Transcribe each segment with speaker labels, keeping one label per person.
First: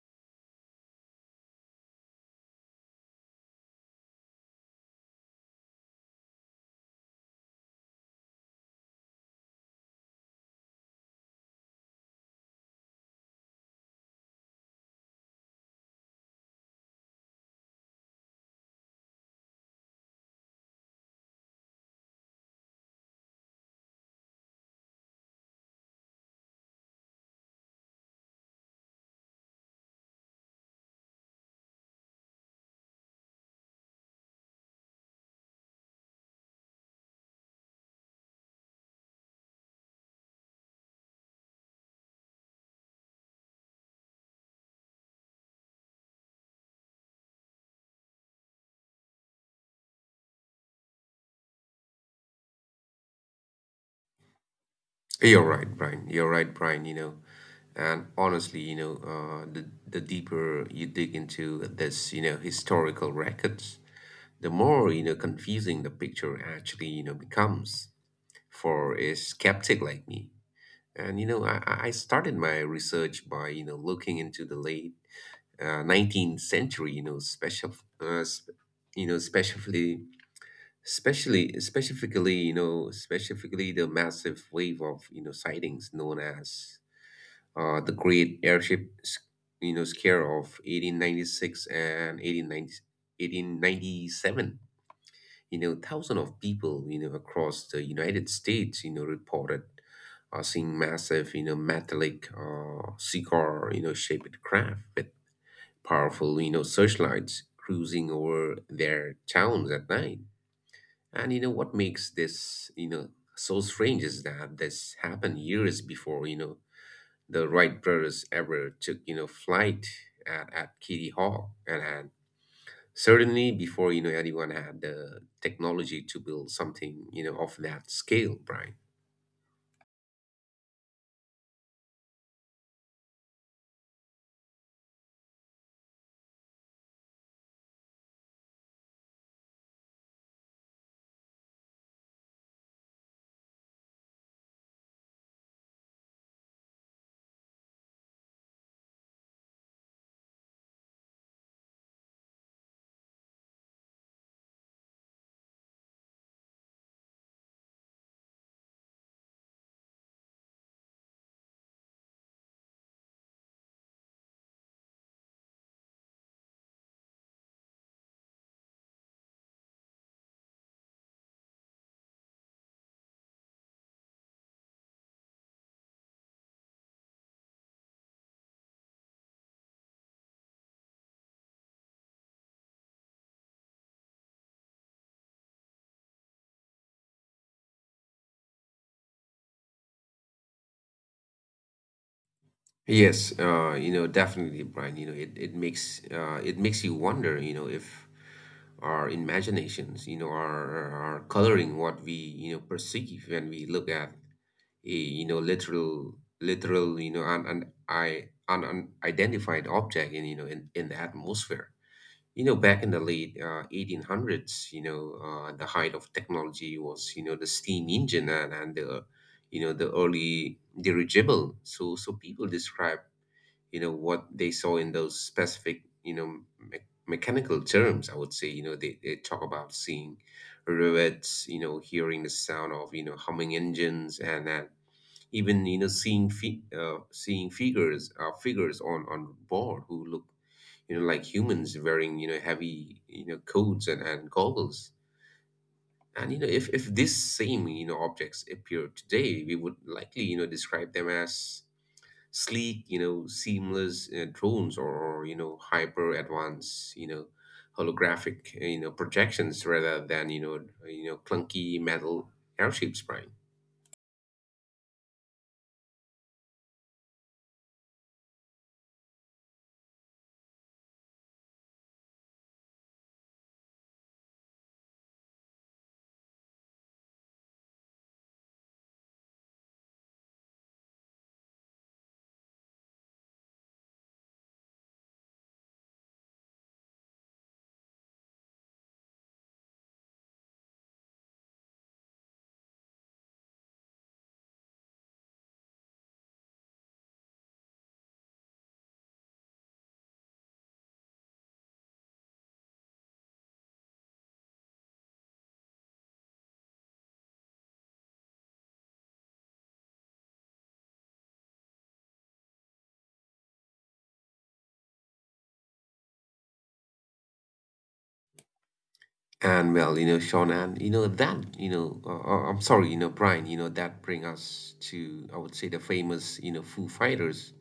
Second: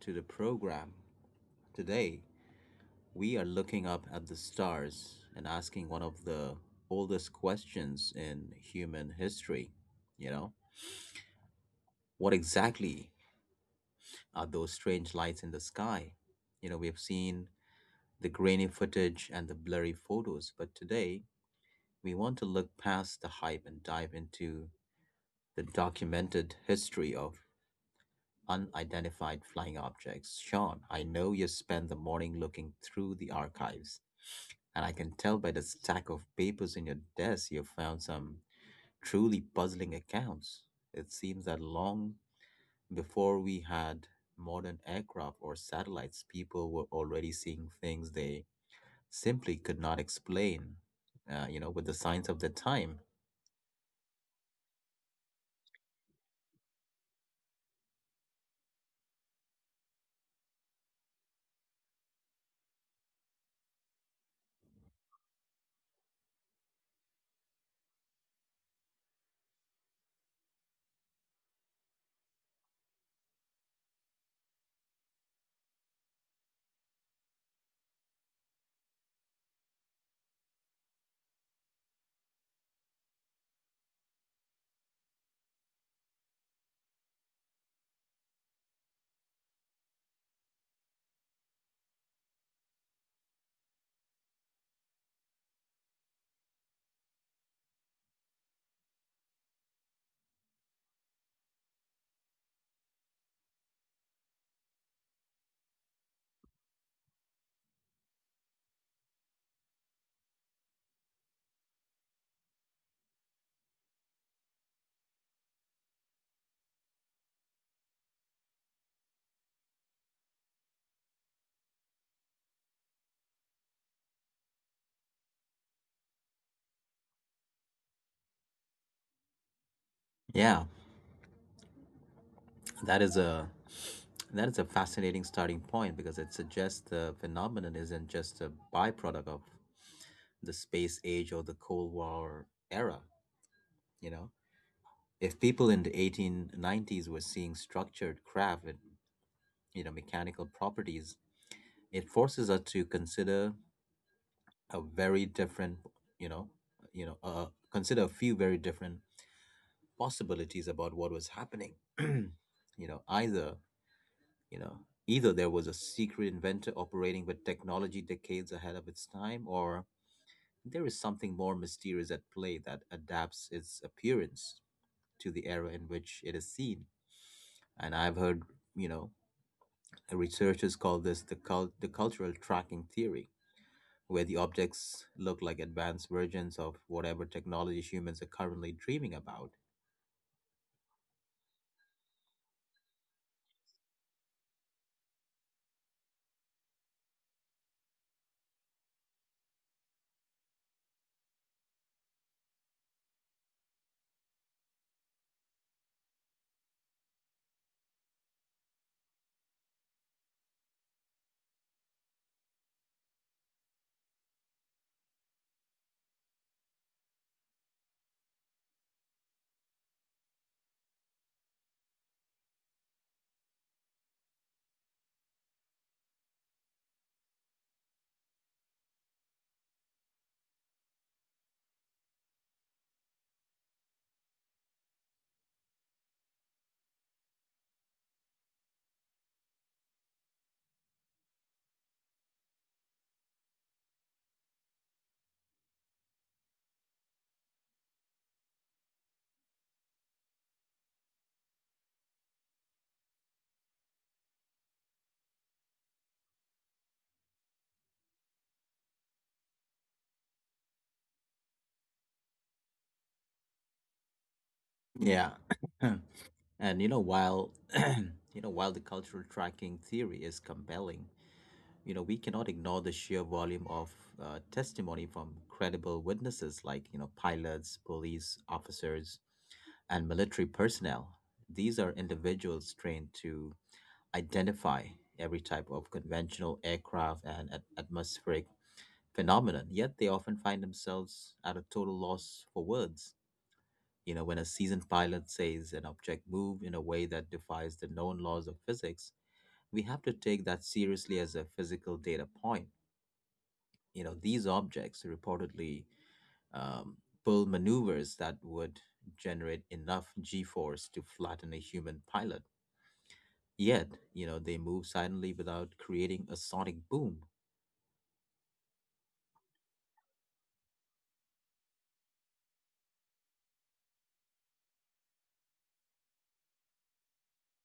Speaker 1: to the program. Today, we are looking up at the stars and asking one of the oldest questions in human history. You know, what exactly are those strange lights in the sky? You know, we have seen the grainy footage and the blurry photos, but today, we want to look past the hype and dive into the documented history of unidentified flying objects. Sean, I know you spent the morning looking through the archives, and I can tell by the stack of papers in your desk you found some truly puzzling accounts. It seems that long before we had modern aircraft or satellites, people were already seeing things they simply could not explain, you know, with the science of the time.
Speaker 2: You're right, Brian. You're right, Brian. And honestly, the deeper you dig into this, historical records, the more confusing the picture actually becomes for a skeptic like me. And, I started my research by looking into the late 19th century, you know, special, sp- you know, specifically the massive wave of sightings known as the great airship scare of 1896 and 1897. Thousands of people across the United States reported, seeing massive metallic, cigar shaped craft with powerful searchlights cruising over their towns at night. And what makes this so strange is that this happened years before the Wright brothers ever took flight at Kitty Hawk. And certainly before anyone had the technology to build something of that scale, Brian.
Speaker 1: Yeah, That is a that is a fascinating starting point because it suggests the phenomenon isn't just a byproduct of the space age or the Cold War era. You know, if people in the 1890s were seeing structured craft with you know mechanical properties, it forces us to consider a very different, you know, consider a few very different possibilities about what was happening. you know, either You know, either there was a secret inventor operating with technology decades ahead of its time, or there is something more mysterious at play that adapts its appearance to the era in which it is seen. And I've heard, you know, researchers call this the the cultural tracking theory, where the objects look like advanced versions of whatever technology humans are currently dreaming about.
Speaker 2: Yes, definitely, Brian. You know, it, it makes you wonder if our imaginations are coloring what we perceive when we look at a literal, an unidentified object in the atmosphere. Back in the late 1800s, the height of technology was the steam engine and the early dirigible. So, people describe what they saw in those specific mechanical terms. I would say they talk about seeing rivets, hearing the sound of humming engines, and even seeing figures on board who look like humans wearing heavy coats and goggles. And if this same objects appear today, we would likely describe them as sleek, seamless, drones, or hyper advanced, holographic, projections rather than clunky metal airships, right?
Speaker 1: Yeah. And you know while you know while the cultural tracking theory is compelling, you know, we cannot ignore the sheer volume of testimony from credible witnesses like, you know, pilots, police officers, and military personnel. These are individuals trained to identify every type of conventional aircraft and atmospheric phenomenon, yet they often find themselves at a total loss for words. You know, when a seasoned pilot says an object moved in a way that defies the known laws of physics, we have to take that seriously as a physical data point. You know, these objects reportedly um, pull maneuvers that would generate enough g force to flatten a human pilot. Yet, you know, they move silently without creating a sonic boom.
Speaker 2: And, well, Sean, and that, I'm sorry, Brian, that bring us to, I would say, the famous Foo Fighters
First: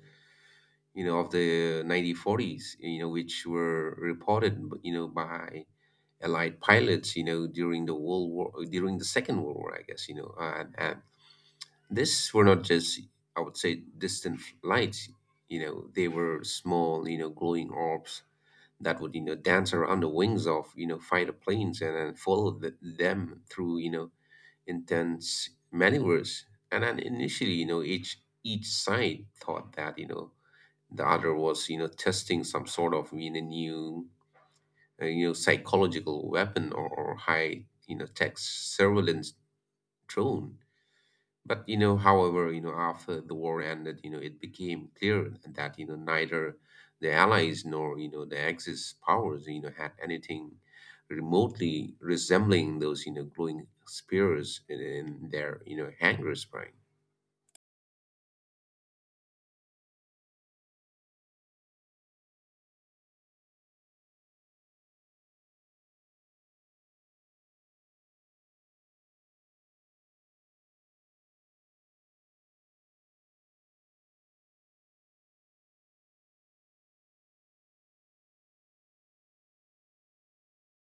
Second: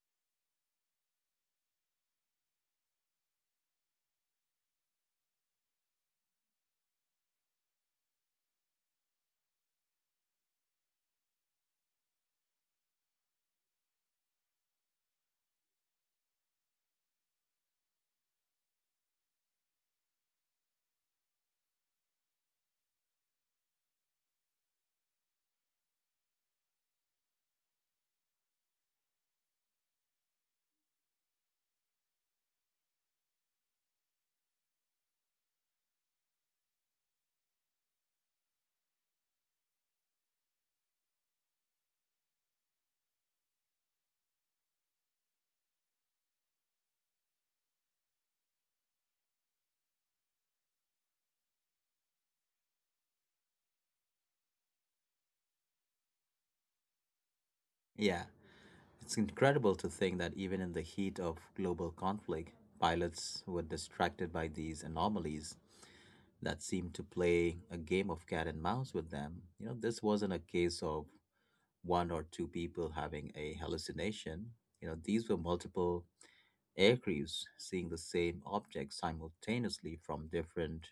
Speaker 2: of the 1940s, which were reported by Allied pilots during the Second World War, I guess, and this were not just, I would say, distant lights. They were small glowing orbs that would dance around the wings of fighter planes and then follow them through intense maneuvers. And then initially each side thought that the other was testing some sort of new psychological weapon, or high tech surveillance drone. But however, after the war ended, it became clear that neither the Allies nor the Axis powers had anything remotely resembling those glowing spears in their hangar spine.
Speaker 1: Yeah, it's incredible to think that even in the heat of global conflict, pilots were distracted by these anomalies that seemed to play a game of cat and mouse with them. You know, this wasn't a case of one or two people having a hallucination. You know, these were multiple aircrews seeing the same object simultaneously from different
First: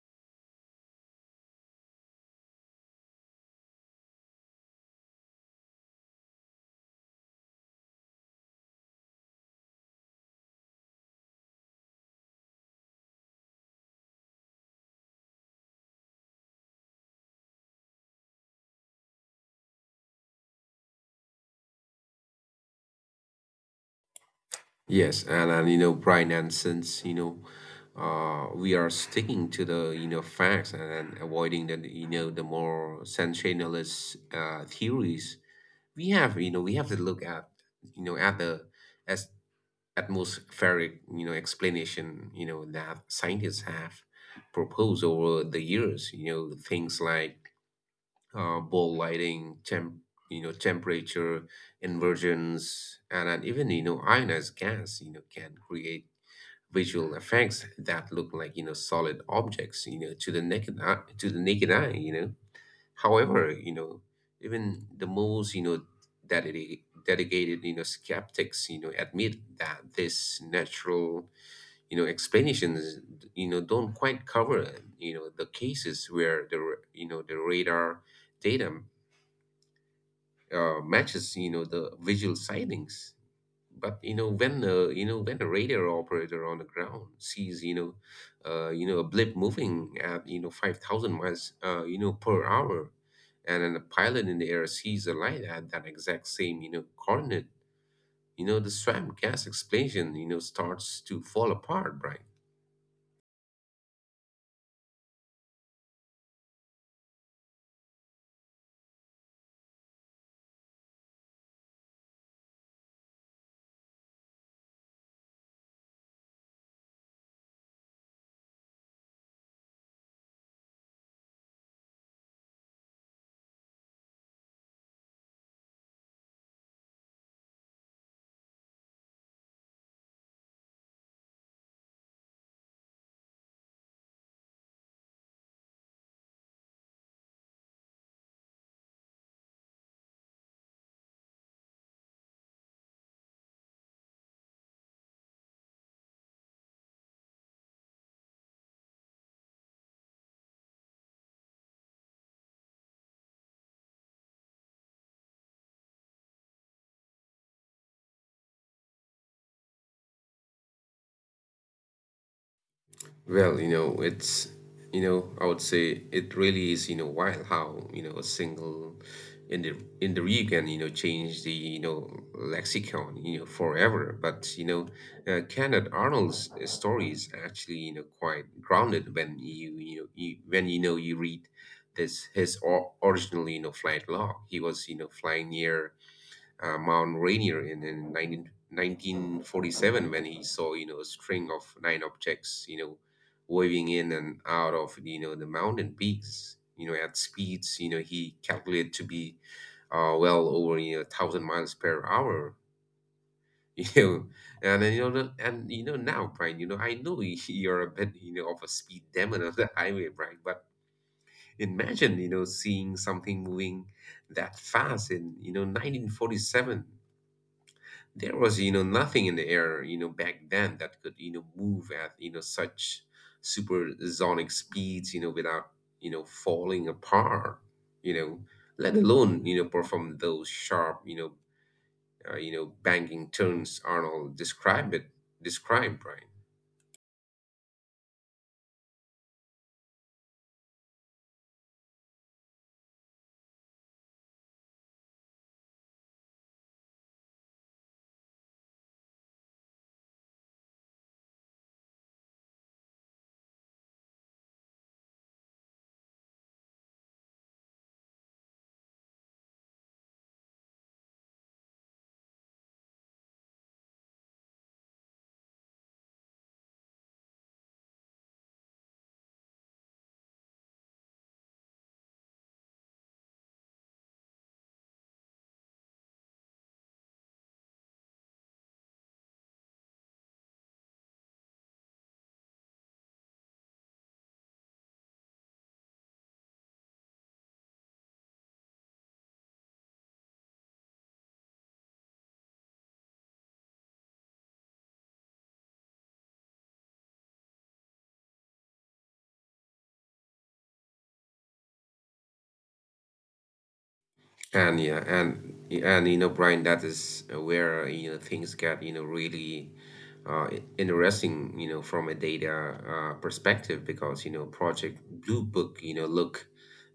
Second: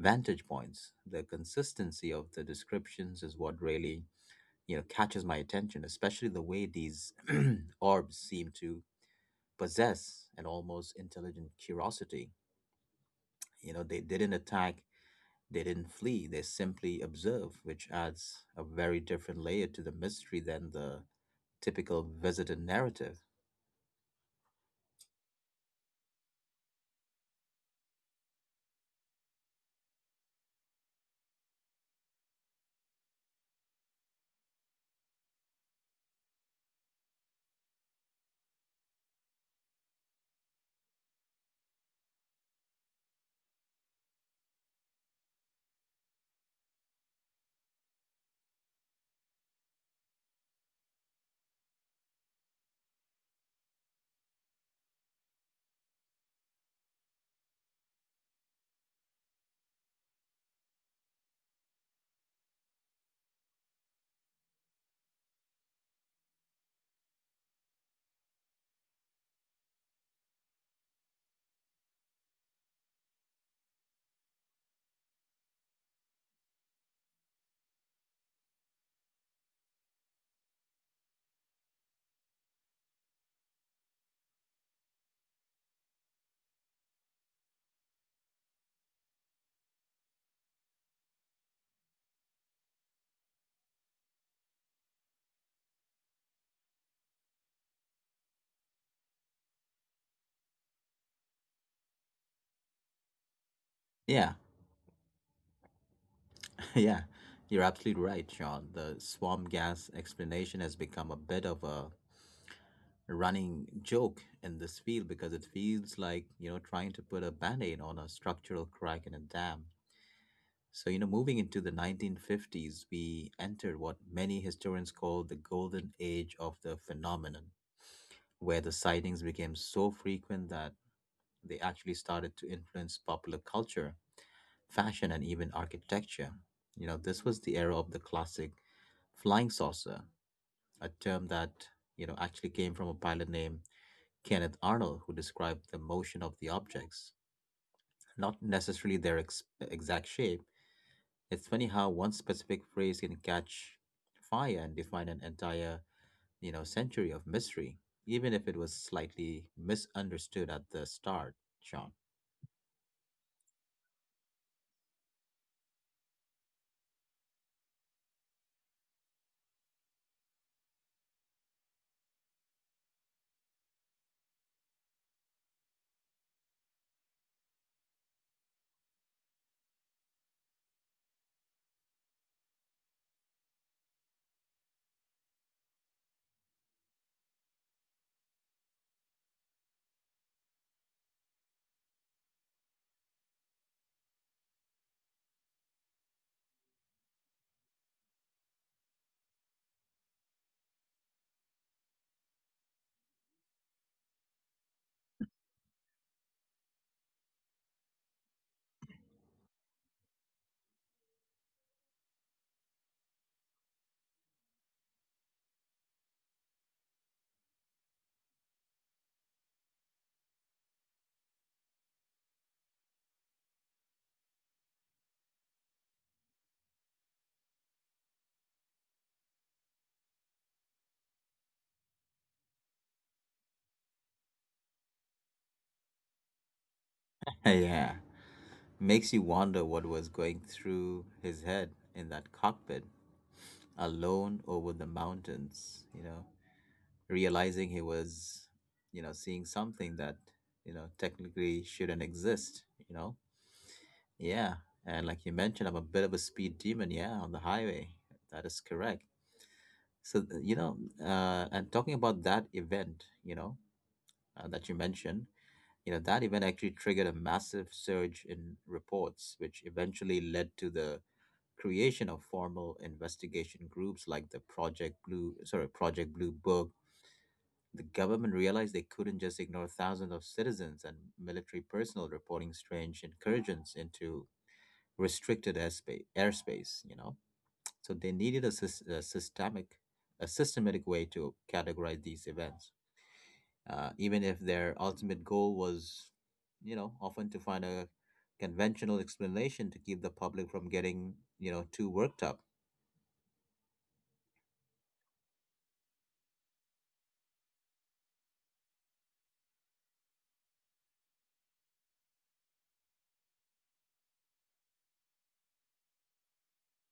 Speaker 1: vantage points. The consistency of the descriptions is what really, you know, catches my attention, especially the way these orbs seem to possess an almost intelligent curiosity. You know, they didn't flee, they simply observed, which adds a very different layer to the mystery than the typical visitor narrative.
Speaker 2: Yes, and Brian, and since we are sticking to the facts and avoiding the you know the more sensationalist theories. We have to look at you know at the as atmospheric explanation that scientists have proposed over the years things like ball lighting, temperature inversions, and even ionized gas can create visual effects that look like solid objects to the naked eye, to the naked eye you know However, even the most dedicated skeptics admit that this natural explanations don't quite cover the cases where the radar data matches the visual sightings, but when you know when a radar operator on the ground sees a blip moving at 5,000 miles per hour, and then a pilot in the air sees a light at that exact same coordinate. The swam gas explosion starts to fall apart, Brian.
Speaker 1: Yeah, yeah, you're absolutely right, Sean. The swamp gas explanation has become a bit of a running joke in this field because it feels like, you know, trying to put a band aid on a structural crack in a dam. So, you know, moving into the 1950s, we entered what many historians call the golden age of the phenomenon, where the sightings became so frequent that they actually started to influence popular culture, fashion, and even architecture. You know, this was the era of the classic flying saucer, a term that, you know, actually came from a pilot named Kenneth Arnold, who described the motion of the objects, not necessarily their exact shape. It's funny how one specific phrase can catch fire and define an entire, you know, century of mystery, even if it was slightly misunderstood at the start, Sean.
Speaker 2: Well, I would say it really is wild how a single in the in the review can change the lexicon forever. But, Kenneth Arnold's story is actually quite grounded when you read original flight log. He was flying near Mount Rainier in 1947, when he saw a string of nine objects waving in and out of the mountain peaks at speeds he calculated to be well over 1,000 miles per hour. You know, and then, you know, the- and you know now, Brian. I know you're a bit of a speed demon on the highway, Brian. But imagine seeing something moving that fast in 1947. There was nothing in the air back then that could move at such supersonic speeds without falling apart, you know let alone perform those sharp banging turns Arnold described it, described, right?
Speaker 1: Yeah. Makes you wonder what was going through his head in that cockpit, alone over the mountains, you know, realizing he was, you know, seeing something that, you know, technically shouldn't exist, you know? Yeah. And like you mentioned, I'm a bit of a speed demon, yeah, on the highway. That is correct. So, you know, and talking about that event, you know, that you mentioned, you know, that event actually triggered a massive surge in reports, which eventually led to the creation of formal investigation groups like the Project Blue Book. The government realized they couldn't just ignore thousands of citizens and military personnel reporting strange incursions into restricted airspace you know. So they needed a, a systemic, a systematic way to categorize these events, even if their ultimate goal was, you know, often to find a conventional explanation to keep the public from getting, you know, too worked up.
Speaker 2: And yeah, and Brian, that is where things get really interesting from a data perspective, because Project Blue Book look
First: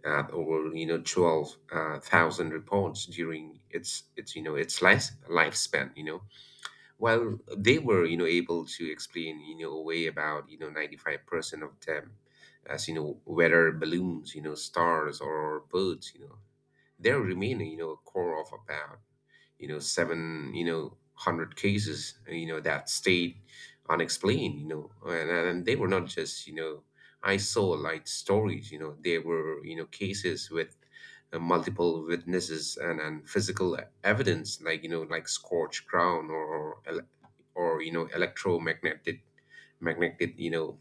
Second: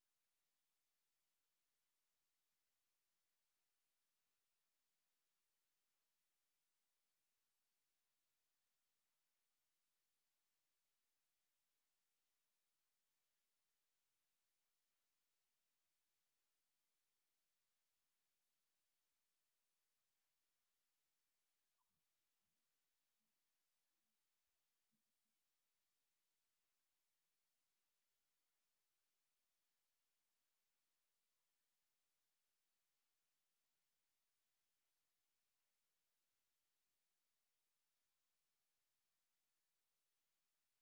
Speaker 2: at over 12 thousand reports during its lifespan, while they were able to explain away about 95% of them as weather balloons, stars or birds, there remain a core of about seven hundred cases that stayed unexplained. And they were not just isolate stories, they were cases with multiple witnesses and physical evidence like scorched ground, or electromagnetic magnetic you know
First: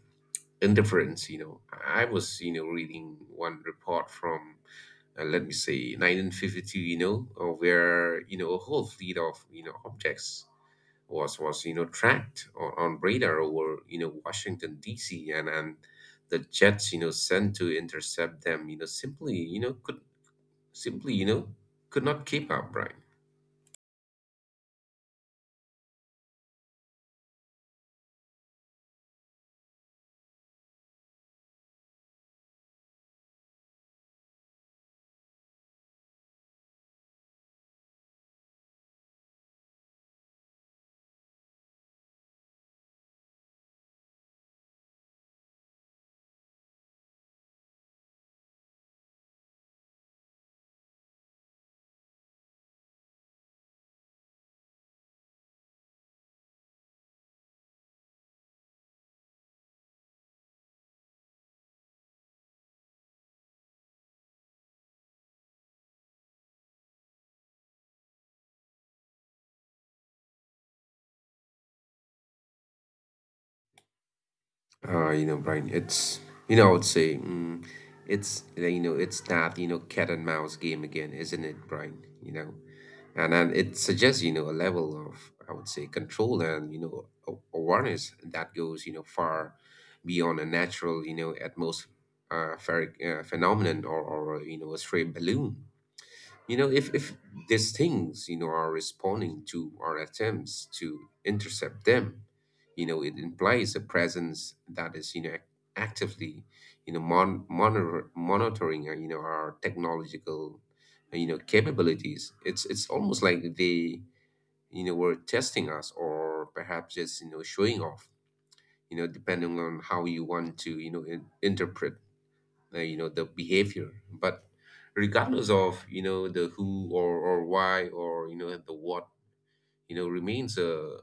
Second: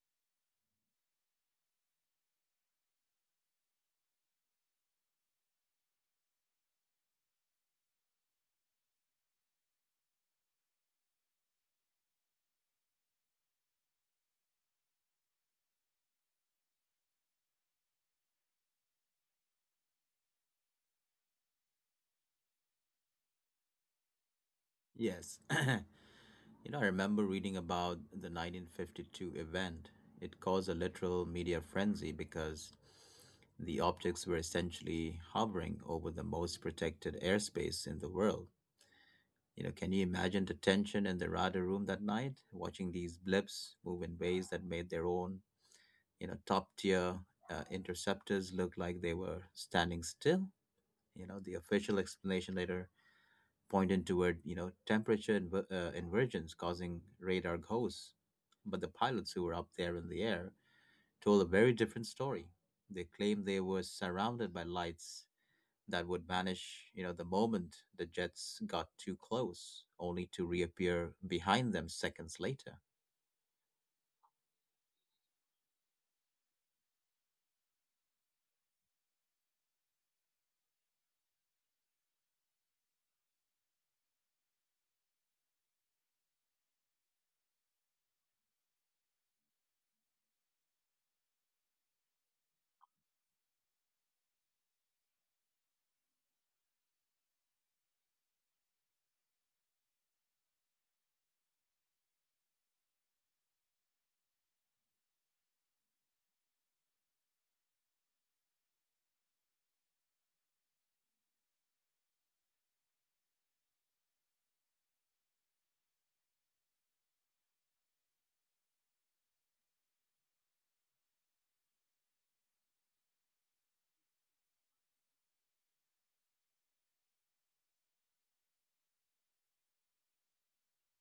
Speaker 2: interference you know I was reading one report from let me say 1952, where a whole fleet of objects was tracked on radar over Washington DC, and the jets sent to intercept them simply could not keep up, right?
Speaker 1: Yes. You know, I remember reading about the 1952 event. It caused a literal media frenzy because the objects were essentially hovering over the most protected airspace in the world. You know, can you imagine the tension in the radar room that night, watching these blips move in ways that made their own, you know, top tier interceptors looked like they were standing still. You know, the official explanation later pointed toward, you know, temperature inversions causing radar ghosts. But the pilots who were up there in the air told a very different story. They claimed they were surrounded by lights that would vanish, you know, the moment the jets got too close, only to reappear behind them seconds later.
Speaker 2: Brian, it's you know, I would say mm, it's that cat and mouse game again, isn't it, Brian? And it suggests a level of, I would say, control, and awareness that goes far beyond a natural atmospheric phenomenon, or a stray balloon. If these things are responding to our attempts to intercept them, it implies a presence that is actively monitoring our technological capabilities. It's almost like they were testing us, or perhaps just showing off, depending on how you want to interpret the behavior. But regardless of the who, or why, or the what, remains a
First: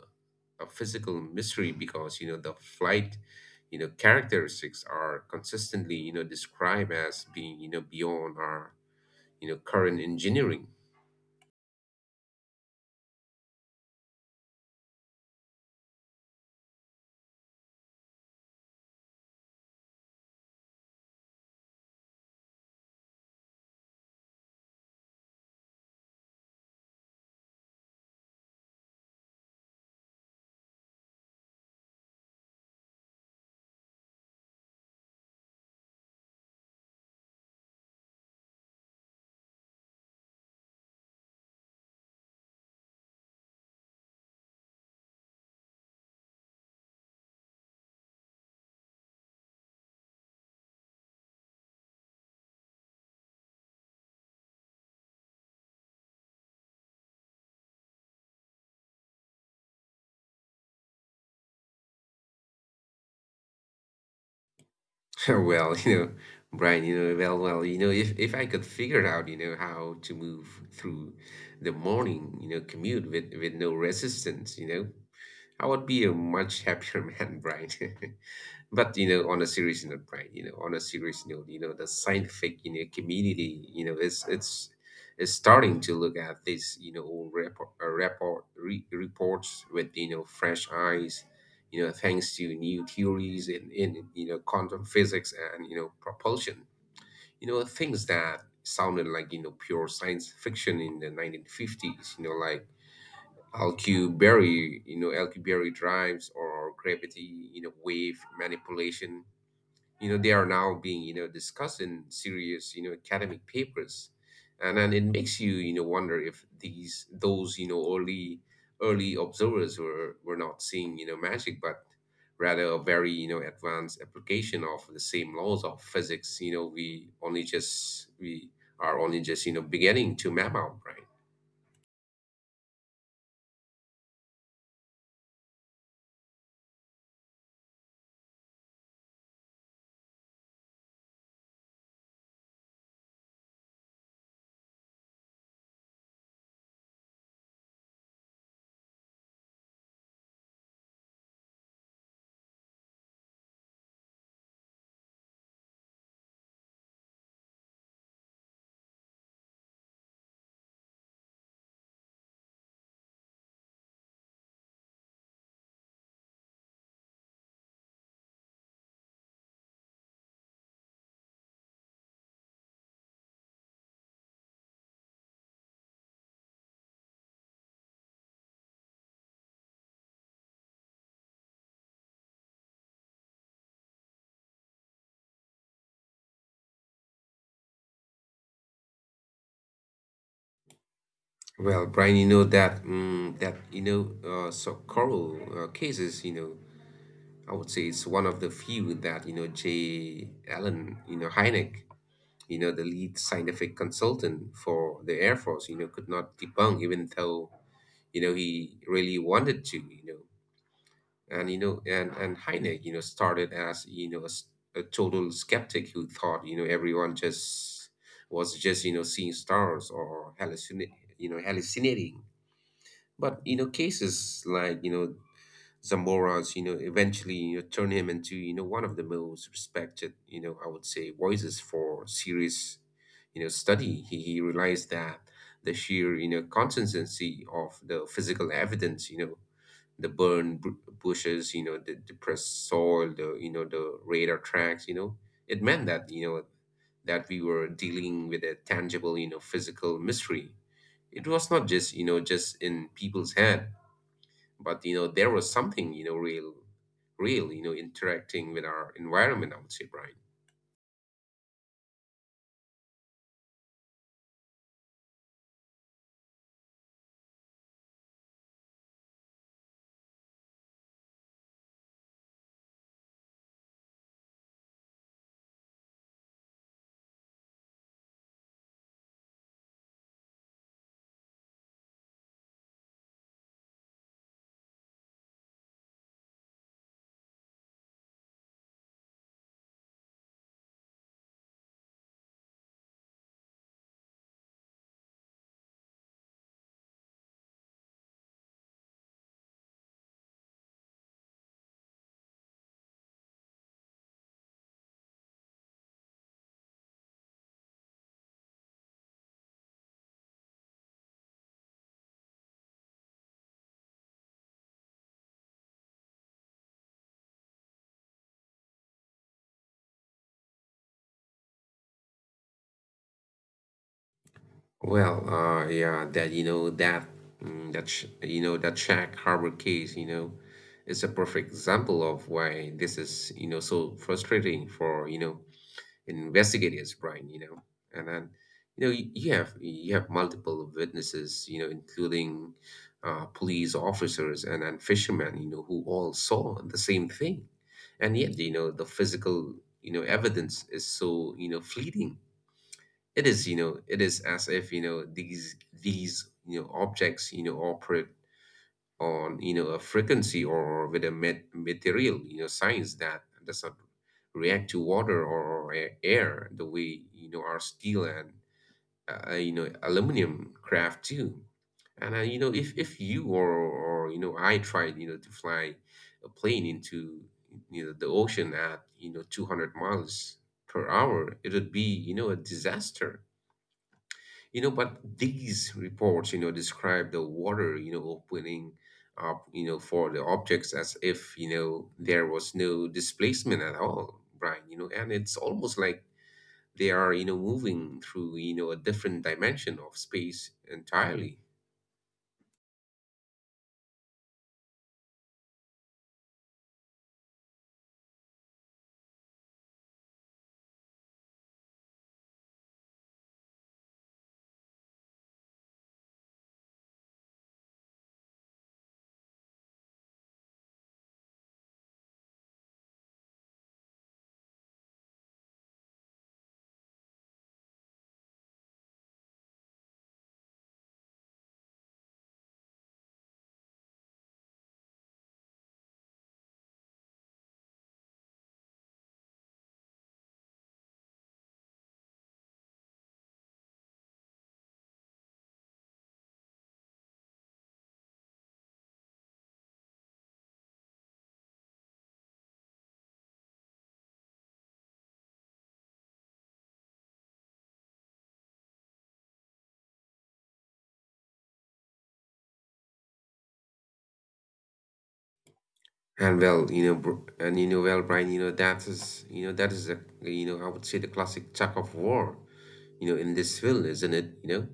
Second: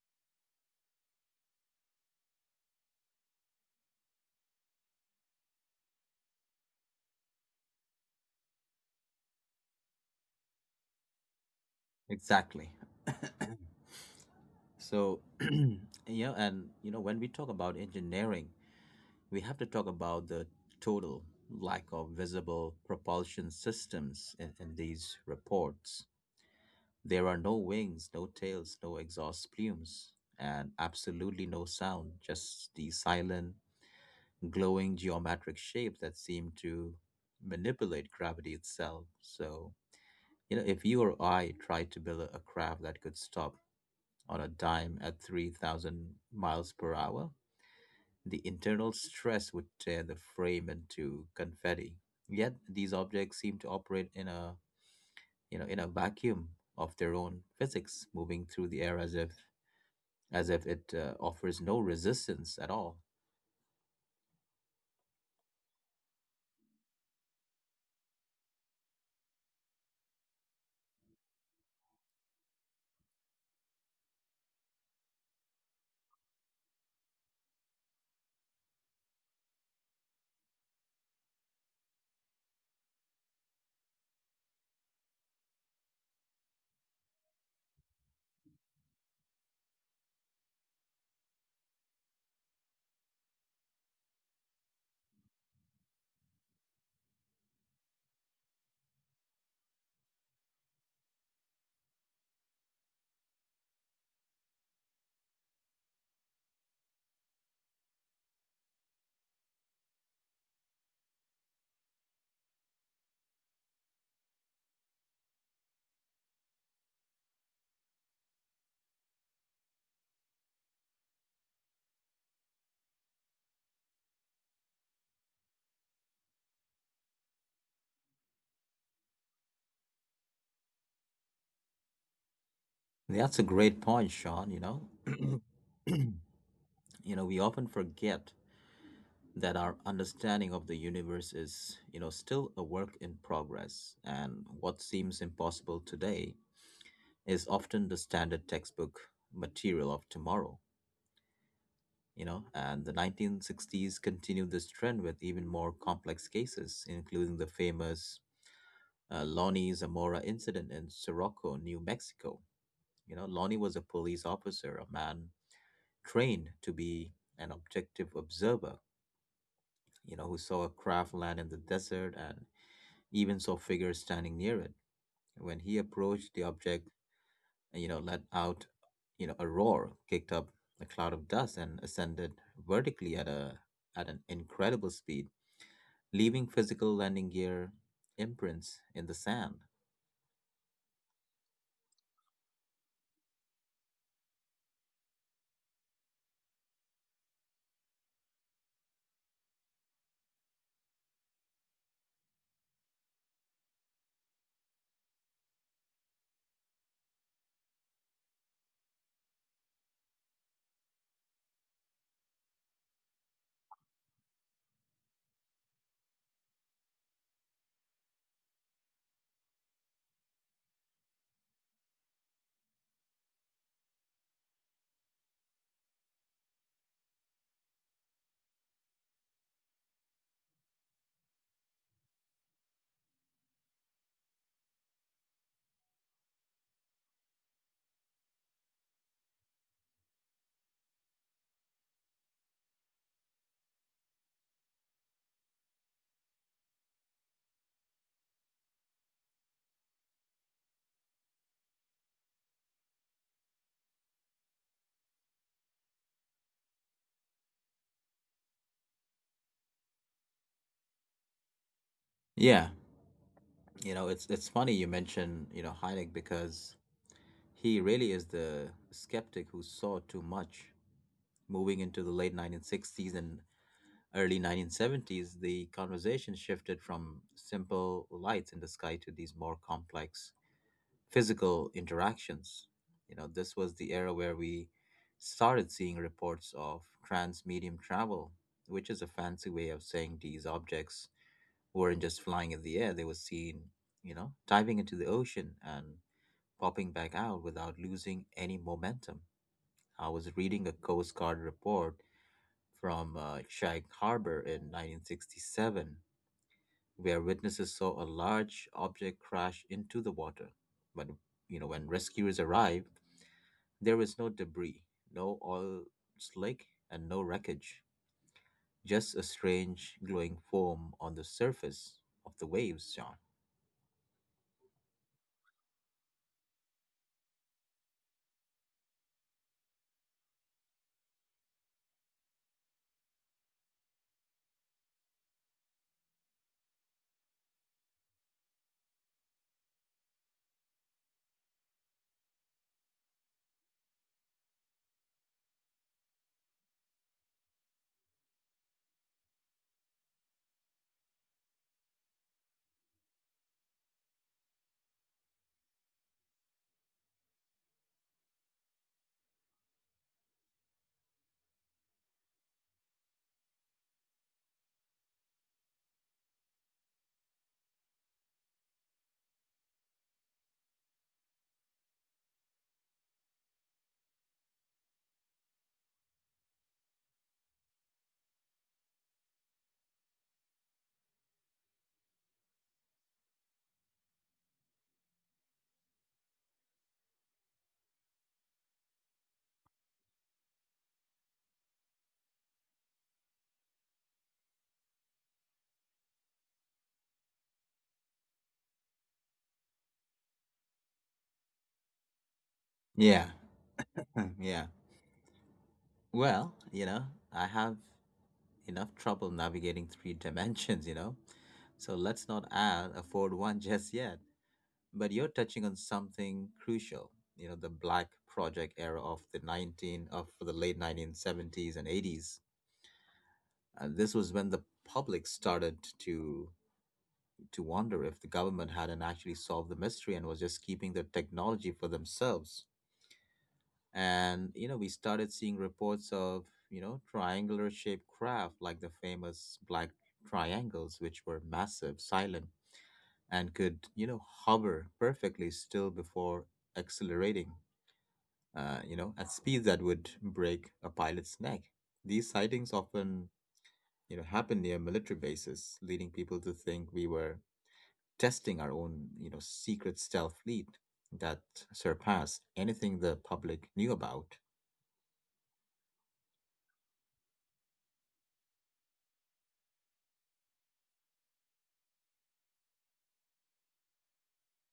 Speaker 2: a physical mystery, because the flight characteristics are consistently described as being beyond our current engineering.
Speaker 1: Exactly. So, yeah, and you know, when we talk about engineering, we have to talk about the total lack of visible propulsion systems in these reports. There are no wings, no tails, no exhaust plumes, and absolutely no sound, just the silent, glowing geometric shapes that seem to manipulate gravity itself. So, you know, if you or I tried to build a craft that could stop on a dime at 3,000 miles per hour, the internal stress would tear the frame into confetti. Yet these objects seem to operate in a you know in a vacuum of their own physics, moving through the air as if it offers no resistance at all.
Speaker 2: Well, Brian, if I could figure out how to move through the morning commute with no resistance, I would be a much happier man, Brian. But on a serious note, Brian, you know, on a serious note, the scientific community, it's is starting to look at this old reports with fresh eyes, thanks to new theories in quantum physics and propulsion, things that sounded like pure science fiction in the 1950s like Alcubierre drives or gravity wave manipulation. They are now being discussed in serious academic papers. And then it makes you wonder if these those early observers were not seeing magic, but rather a very advanced application of the same laws of physics we are only just beginning to map out, right?
Speaker 1: That's a great point, Sean. We often forget that our understanding of the universe is, you know, still a work in progress, and what seems impossible today is often the standard textbook material of tomorrow. You know, and the 1960s continued this trend with even more complex cases, including the famous Lonnie Zamora incident in Sirocco, New Mexico. You know, Lonnie was a police officer, a man trained to be an objective observer, you know, who saw a craft land in the desert and even saw figures standing near it. When he approached the object, you know, let out, you know, a roar, kicked up a cloud of dust, and ascended vertically at a at an incredible speed, leaving physical landing gear imprints in the sand.
Speaker 2: Well, Brian, that so coral cases I would say it's one of the few that J. Allen, you know Hynek, the lead scientific consultant for the Air Force could not debunk, even though he really wanted to. And Hynek started as a total skeptic who thought everyone just was just seeing stars or hallucinating. But cases like Zamora's eventually, you know, turn him into one of the most respected I would say, voices for serious study. He realized that the sheer consistency of the physical evidence the burned bushes the depressed soil, the radar tracks it meant that that we were dealing with a tangible physical mystery. It was not just you know just in people's head, but there was something real interacting with our environment, I would say, Brian.
Speaker 1: Yeah, you know, it's funny you mention, you know, Hynek because he really is the skeptic who saw too much. Moving into the late 1960s and early 1970s, the conversation shifted from simple lights in the sky to these more complex physical interactions. You know, this was the era where we started seeing reports of trans medium travel, which is a fancy way of saying these objects weren't just flying in the air, they were seen, you know, diving into the ocean and popping back out without losing any momentum. I was reading a Coast Guard report from Shag Harbor in 1967, where witnesses saw a large object crash into the water. But, you know, when rescuers arrived, there was no debris, no oil slick, and no wreckage. Just a strange glowing foam on the surface of the waves, John.
Speaker 2: Well, yeah, that Shag Harbor case is a perfect example of why this is so frustrating for investigate is, Brian. And then you have multiple witnesses including police officers and fishermen who all saw the same thing, and yet the physical evidence is so fleeting. It is as if these objects operate on a frequency, or with a material science that does not react to water or air the way our steel and aluminum craft too. And if you, or I tried to fly a plane into the ocean at 200 miles per hour, it would be a disaster. But these reports describe the water opening up for the objects as if there was no displacement at all, Brian and it's almost like they are moving through a different dimension of space entirely.
Speaker 1: Yeah, yeah. Well, you know, I have enough trouble navigating three dimensions, you know, so let's not add a fourth one just yet. But you're touching on something crucial, you know, the Black Project era of the late 1970s and 80s. And this was when the public started to wonder if the government hadn't actually solved the mystery and was just keeping the technology for themselves. And you know we started seeing reports of, you know, triangular shaped craft like the famous black triangles, which were massive, silent, and could, you know, hover perfectly still before accelerating, you know, at speeds that would break a pilot's neck. These sightings often, you know, happen near military bases, leading people to think we were testing our own, you know, secret stealth fleet that surpassed anything the public knew about.
Speaker 2: And well, you know, br- and you know, Well, Brian that is that is a I would say, the classic tug of war, you know, in this field, isn't it?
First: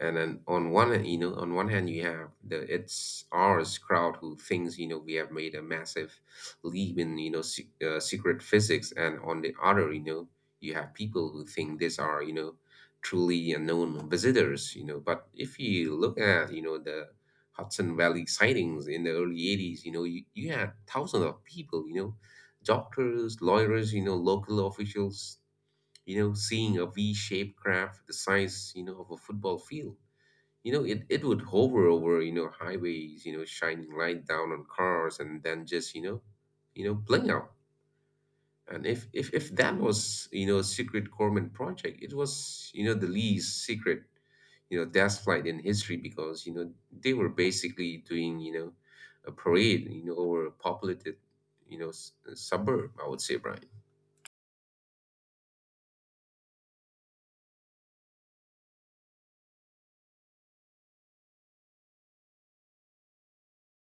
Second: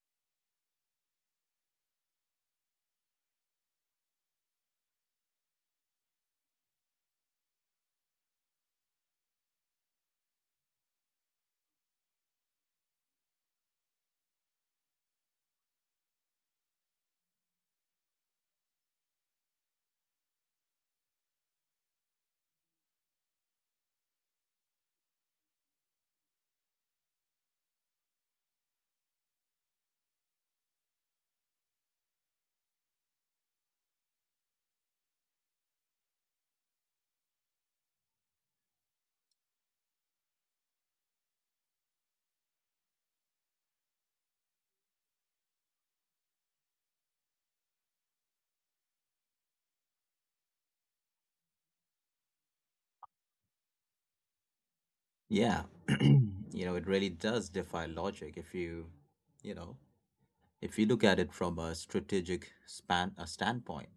Speaker 2: And then on one hand, you have the it's ours crowd who thinks we have made a massive leap in secret physics, and on the other you have people who think these are truly unknown visitors. But if you look at the Hudson Valley sightings in the early 80s you had thousands of people doctors, lawyers local officials seeing a V-shaped craft the size of a football field. It would hover over highways shining light down on cars, and then just, you know, bling out. And if that was a secret government project, it was the least secret test flight in history, because they were basically doing a parade over a populated, you know, s- suburb, I would say, Brian.
Speaker 1: Yeah, you know, it really does defy logic if you, you know, if you look at it from a strategic span a standpoint.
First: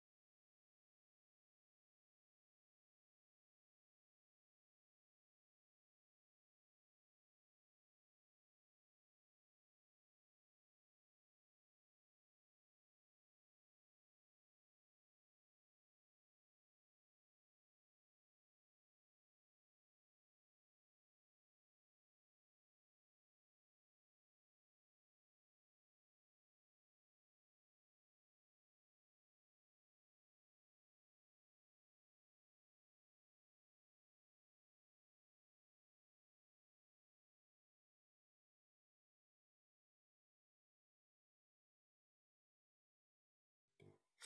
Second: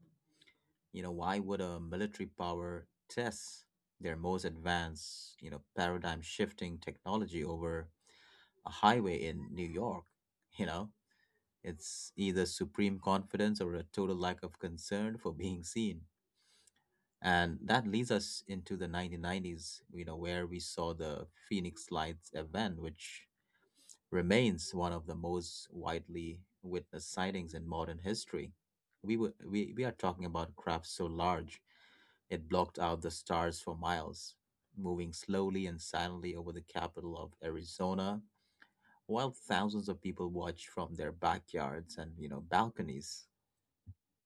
Speaker 1: You know, why would a military power test their most advanced, paradigm shifting technology over a highway in New York? You know, it's either supreme confidence or a total lack of concern for being seen. And that leads us into the 1990s, you know, where we saw the Phoenix Lights event, which remains one of the most widely witnessed sightings in modern history. We are talking about a craft so large it blocked out the stars for miles, moving slowly and silently over the capital of Arizona while thousands of people watched from their backyards and, you know, balconies.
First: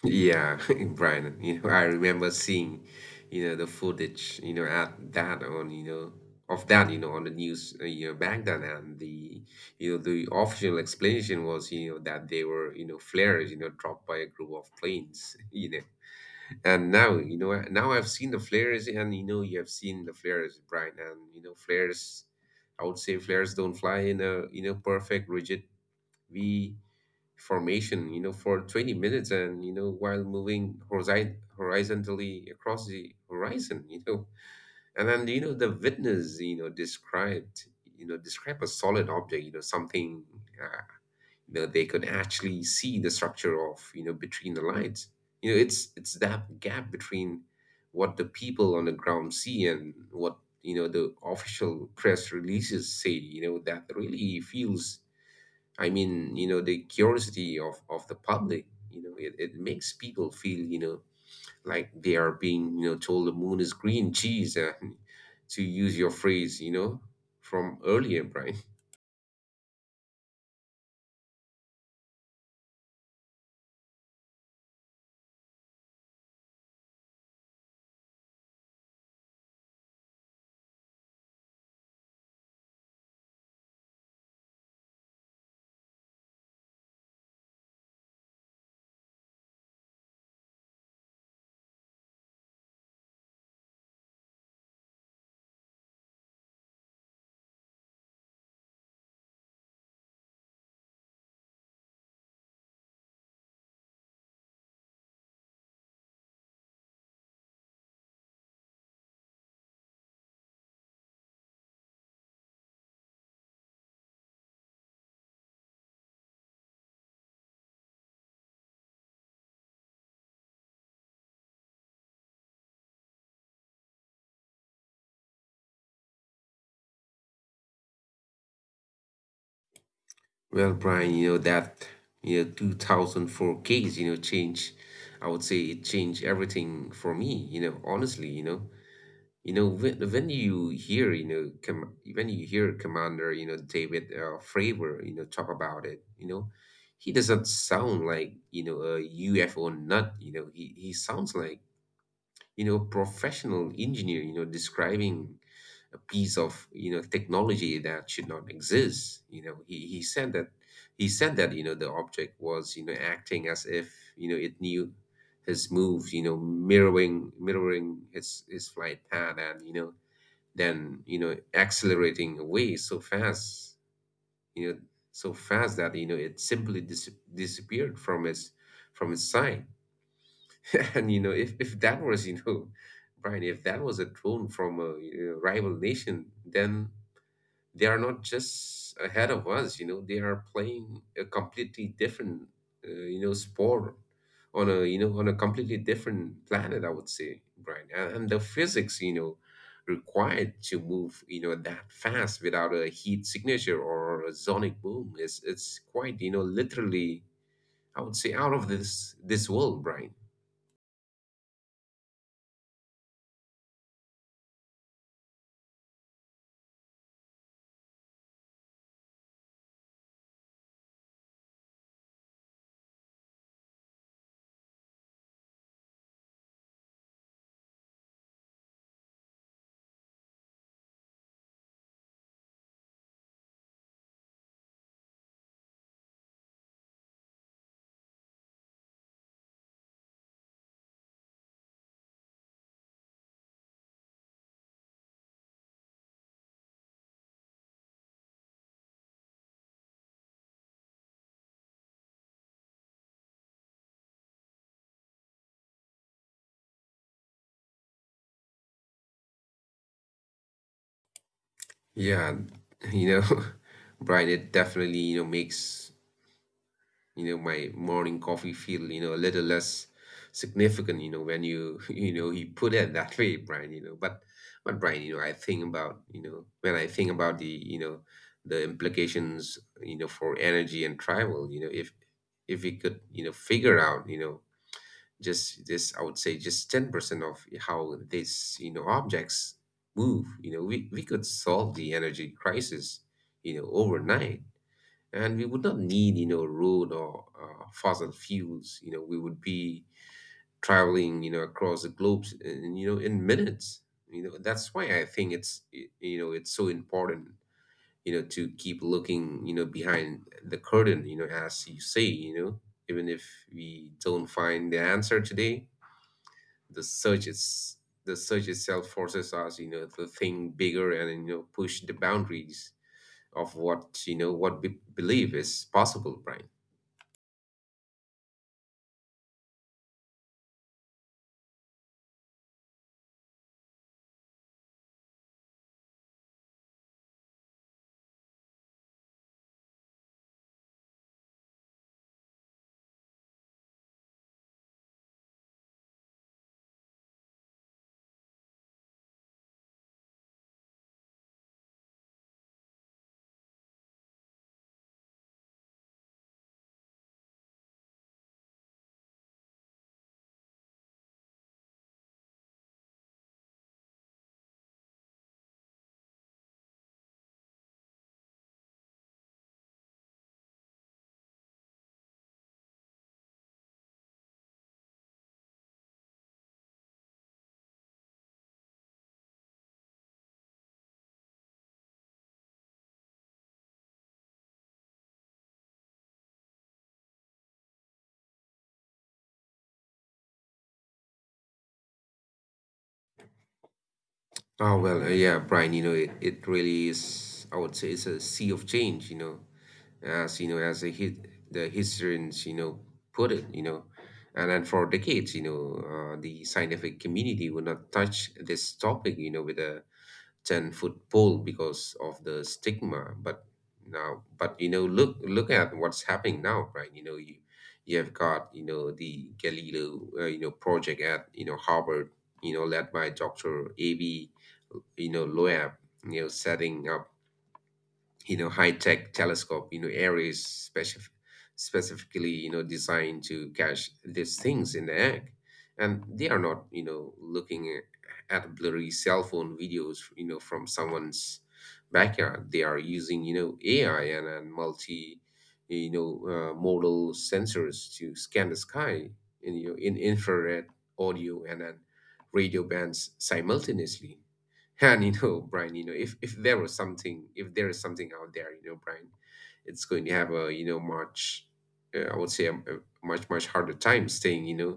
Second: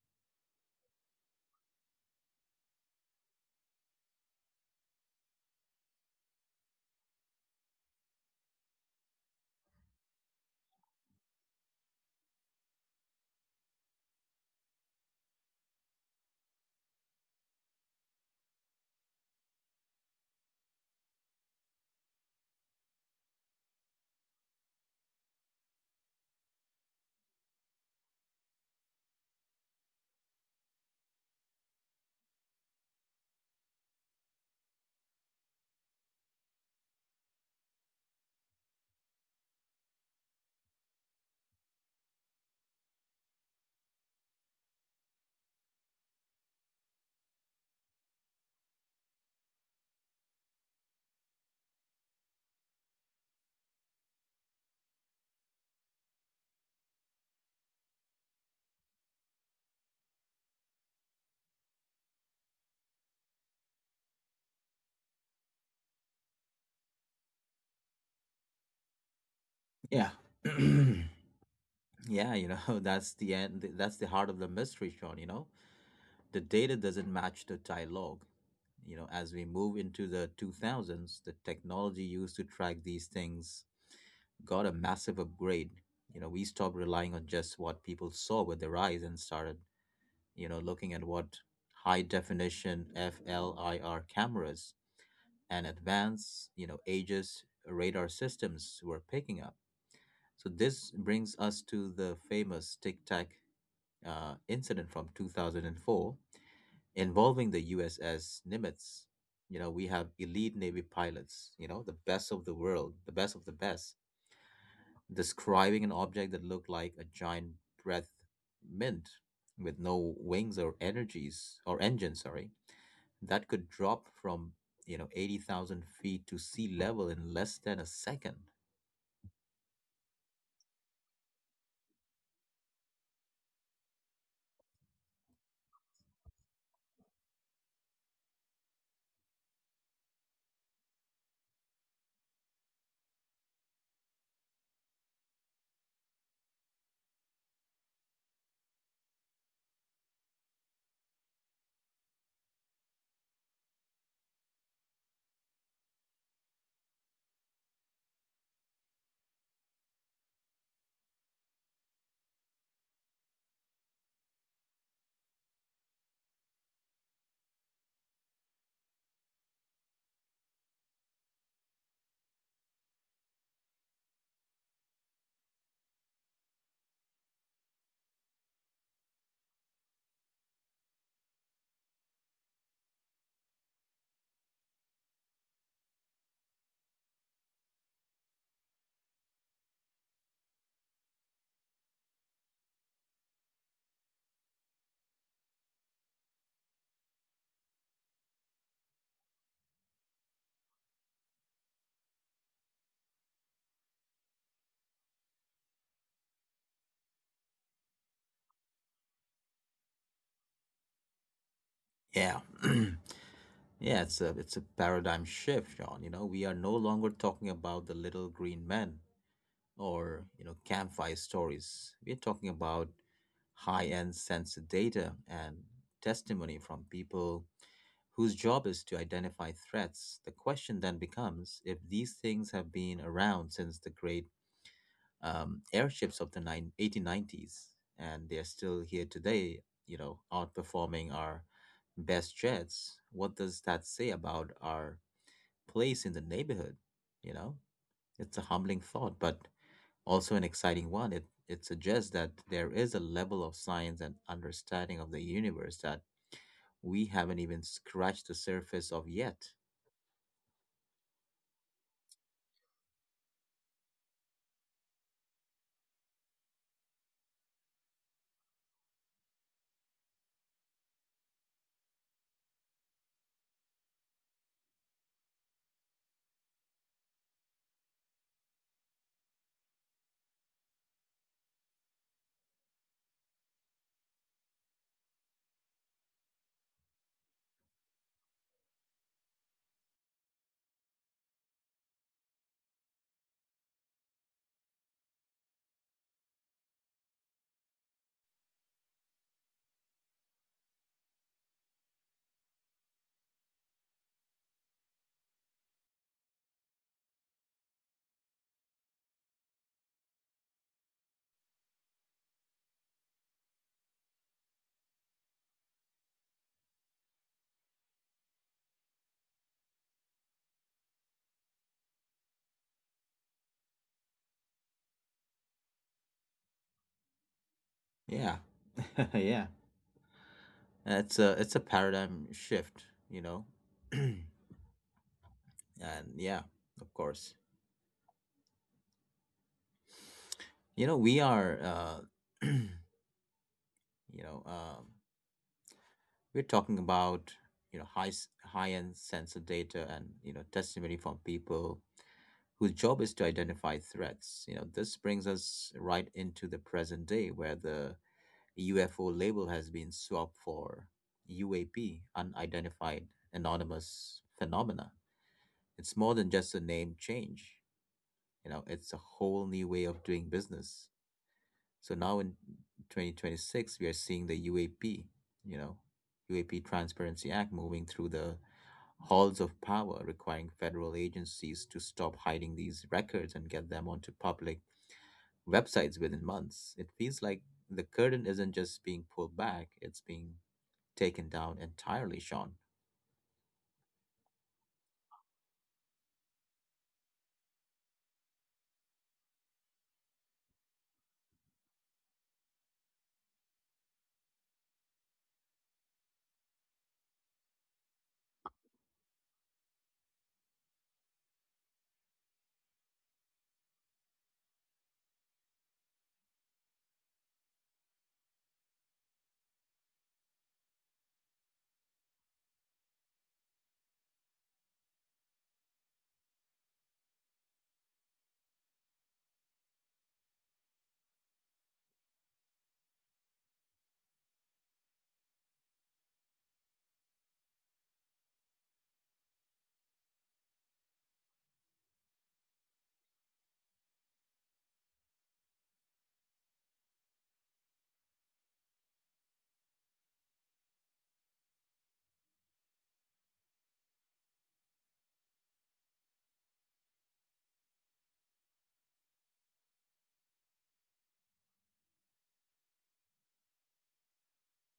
Speaker 2: Yeah, in Brighton I remember seeing the footage, you know, at that on, you know, on the news back then, and the official explanation was that they were flares dropped by a group of planes. And now I've seen the flares, and you have seen the flares, Brian, and I would say, flares don't fly in a perfect rigid V formation for 20 minutes, and while moving horizontally across the horizon. And then the witness, describe a solid object, something, uh, they could actually see the structure of between the lines. It's that gap between what the people on the ground see, and what the official press releases say that really feels — I mean the curiosity of the public it makes people feel like they are being told the moon is green. Geez, to use your phrase from earlier, Brian.
Speaker 1: Yeah. Yeah, you know, that's the heart of the mystery, Sean, you know. The data doesn't match the dialogue. You know, as we move into the 2000s, the technology used to track these things got a massive upgrade. You know, we stopped relying on just what people saw with their eyes and started, you know, looking at what high definition FLIR cameras and advanced, you know, Aegis radar systems were picking up. So this brings us to the famous Tic Tac incident from 2004 involving the USS Nimitz. You know, we have elite Navy pilots, you know, the best of the world, the best of the best, describing an object that looked like a giant breath mint with no wings or energies or engines, sorry, that could drop from, you know, 80,000 feet to sea level in less than a second.
Speaker 2: Well, Brian that 2004 case, I would say, it changed everything for me honestly. When you hear Commander David Fravor talk about it he doesn't sound like a UFO nut he sounds like a professional engineer describing a piece of technology that should not exist. He said that, the object was acting as if it knew his moves mirroring his flight path, and than accelerating away so fast, you know, so fast that it simply disappeared from its sight. And if that was you know Brian, if that was a drone from a, you know, rival nation, then they are not just ahead of us, you know they are playing a completely different sport on a completely different planet, I would say, Brian. And the physics, you know required to move that fast without a heat signature or a sonic boom, is it's quite, you know, literally, I would say, out of this world, Brian.
Speaker 1: Yeah. Yeah, it's a, it's a paradigm shift, John. You know, we are no longer talking about the little green men or, you know, campfire stories. We're talking about high-end sensor data and testimony from people whose job is to identify threats. The question then becomes, if these things have been around since the great airships of the eighteen nineties and they're still here today, you know, outperforming our best jets, what does that say about our place in the neighborhood? You know, it's a humbling thought, but also an exciting one. It suggests that there is a level of science and understanding of the universe that we haven't even scratched the surface of yet.
Speaker 2: Yeah. you know Brian, it definitely, you know, makes, you know, my morning coffee feel, you know, a little less significant, you know, when you you put it that way, Brian, you know but Brian, you know when I think about the implications, you know for energy and travel, you know If we could, you know, figure out, you know, just this — I would say just 10% of how these, you know, objects move, you know we could solve the energy crisis, you know, overnight. And we would not need, you know, road or, fossil fuels. We would be traveling, you know, across the globe, in minutes. That's why I think it's so important, you know, to keep looking, you know, behind the curtain, you know, as you say, you know, even if we don't find the answer today. The search is the search itself forces us, you know, to think bigger, and push the boundaries of what you know what we believe is possible, Brian.
Speaker 1: Yeah. Yeah. It's a paradigm shift, you know? And yeah, of course. You know, we are, you know, um, we're talking about, you know, high-end sensor data and, you know, testimony from people whose job is to identify threats. You know, this brings us right into the present day where the UFO label has been swapped for UAP, unidentified anonymous phenomena. It's more than just a name change. You know, it's a whole new way of doing business. So now in 2026, we are seeing the UAP, you know, UAP Transparency Act moving through the halls of power, requiring federal agencies to stop hiding these records and get them onto public websites within months. It feels like the curtain isn't just being pulled back, it's being taken down entirely, Sean.
Speaker 2: Oh, well, yeah, Brian. It really is. I would say, it's a sea of change. As the historians put it. And then, for decades the scientific community would not touch this topic with a 10-foot pole because of the stigma, but now, but look, at what's happening now. Right? You have got, the Galileo project at, Harvard, led by Dr. Ab, Loeb, setting up high-tech telescope you know areas, specifically designed to catch these things in the act. And they are not, looking at blurry cell phone videos from someone's backyard. They are using, AI, and multi modal sensors to scan the sky in, in infrared, audio, and then radio bands simultaneously. And, Brian, if there was something, if there is something out there, Brian, it's going to have a, much, I would say, a much, much harder time staying,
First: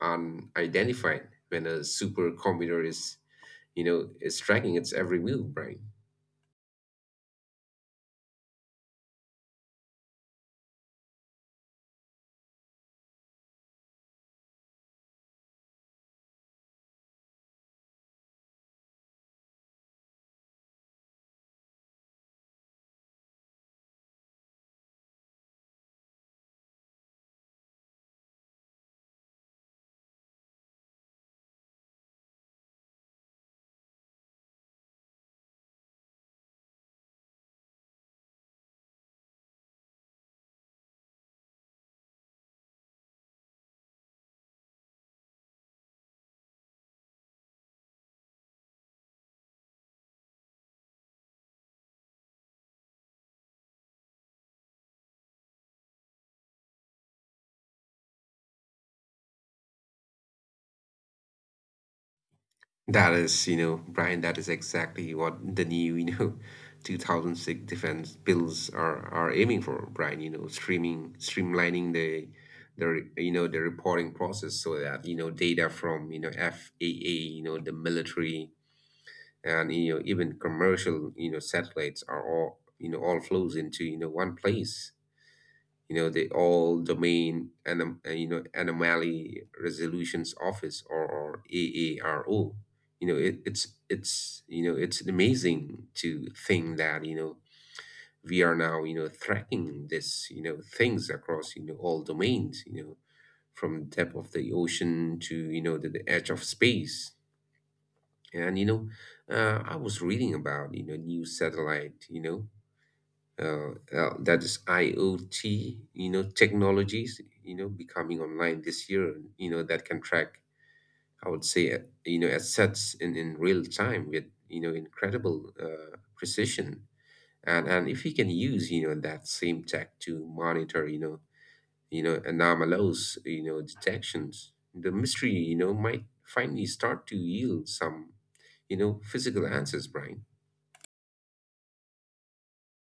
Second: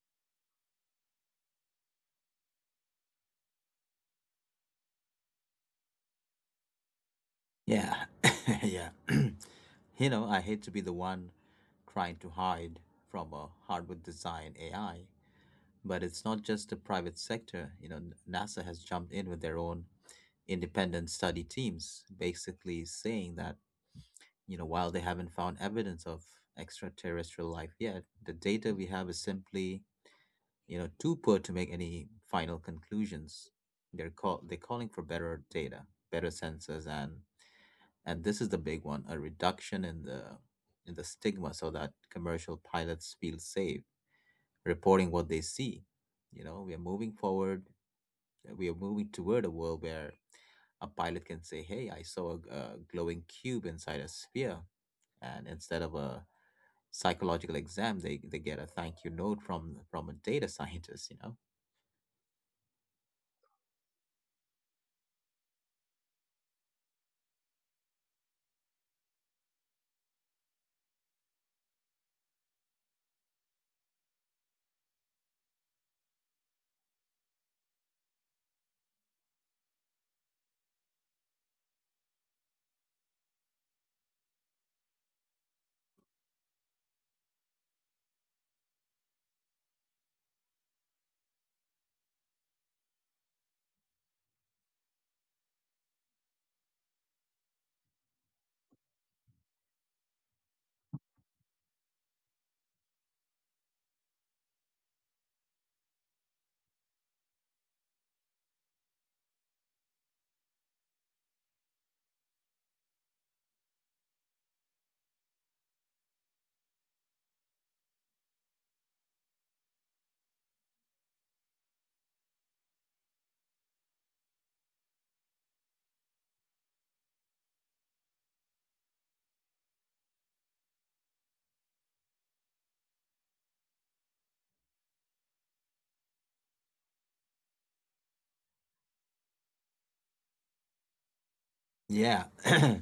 Speaker 2: unidentified, when a supercomputer is, is tracking its every move, Brian.
Speaker 1: Yeah, yeah. You know, I hate to be the one trying to hide from a hardware design AI, but it's not just the private sector. You know, NASA has jumped in with their own independent study teams, basically saying that, you know, while they haven't found evidence of extraterrestrial life yet, the data we have is simply, you know, too poor to make any final conclusions. They're calling for better data, better sensors, and this is the big one: a reduction in the stigma, so that commercial pilots feel safe reporting what they see. You know, we are moving forward. We are moving toward a world where a pilot can say, "Hey, I saw a glowing cube inside a sphere," and instead of a psychological exam, they get a thank you note from a data scientist. You know.
Speaker 2: That is, Brian, that is exactly what the new, 2006 defense bills are aiming for, Brian, streaming streamlining the the reporting process, so that data from, FAA, the military, and even commercial, satellites are all, all flows into one place, the all domain anomaly resolutions office, or AARO. You know, it's, it's amazing to think that we are now, tracking this things across, all domains, from depth of the ocean to, the edge of space. And, I was reading about, new satellite, that is IoT, technologies, becoming online this year, that can track, I would say, assets in real time with, incredible precision. And if we can use, that same tech to monitor, anomalous, detections, the mystery, might finally start to yield some, physical answers, Brian.
Speaker 1: Yeah. Yeah,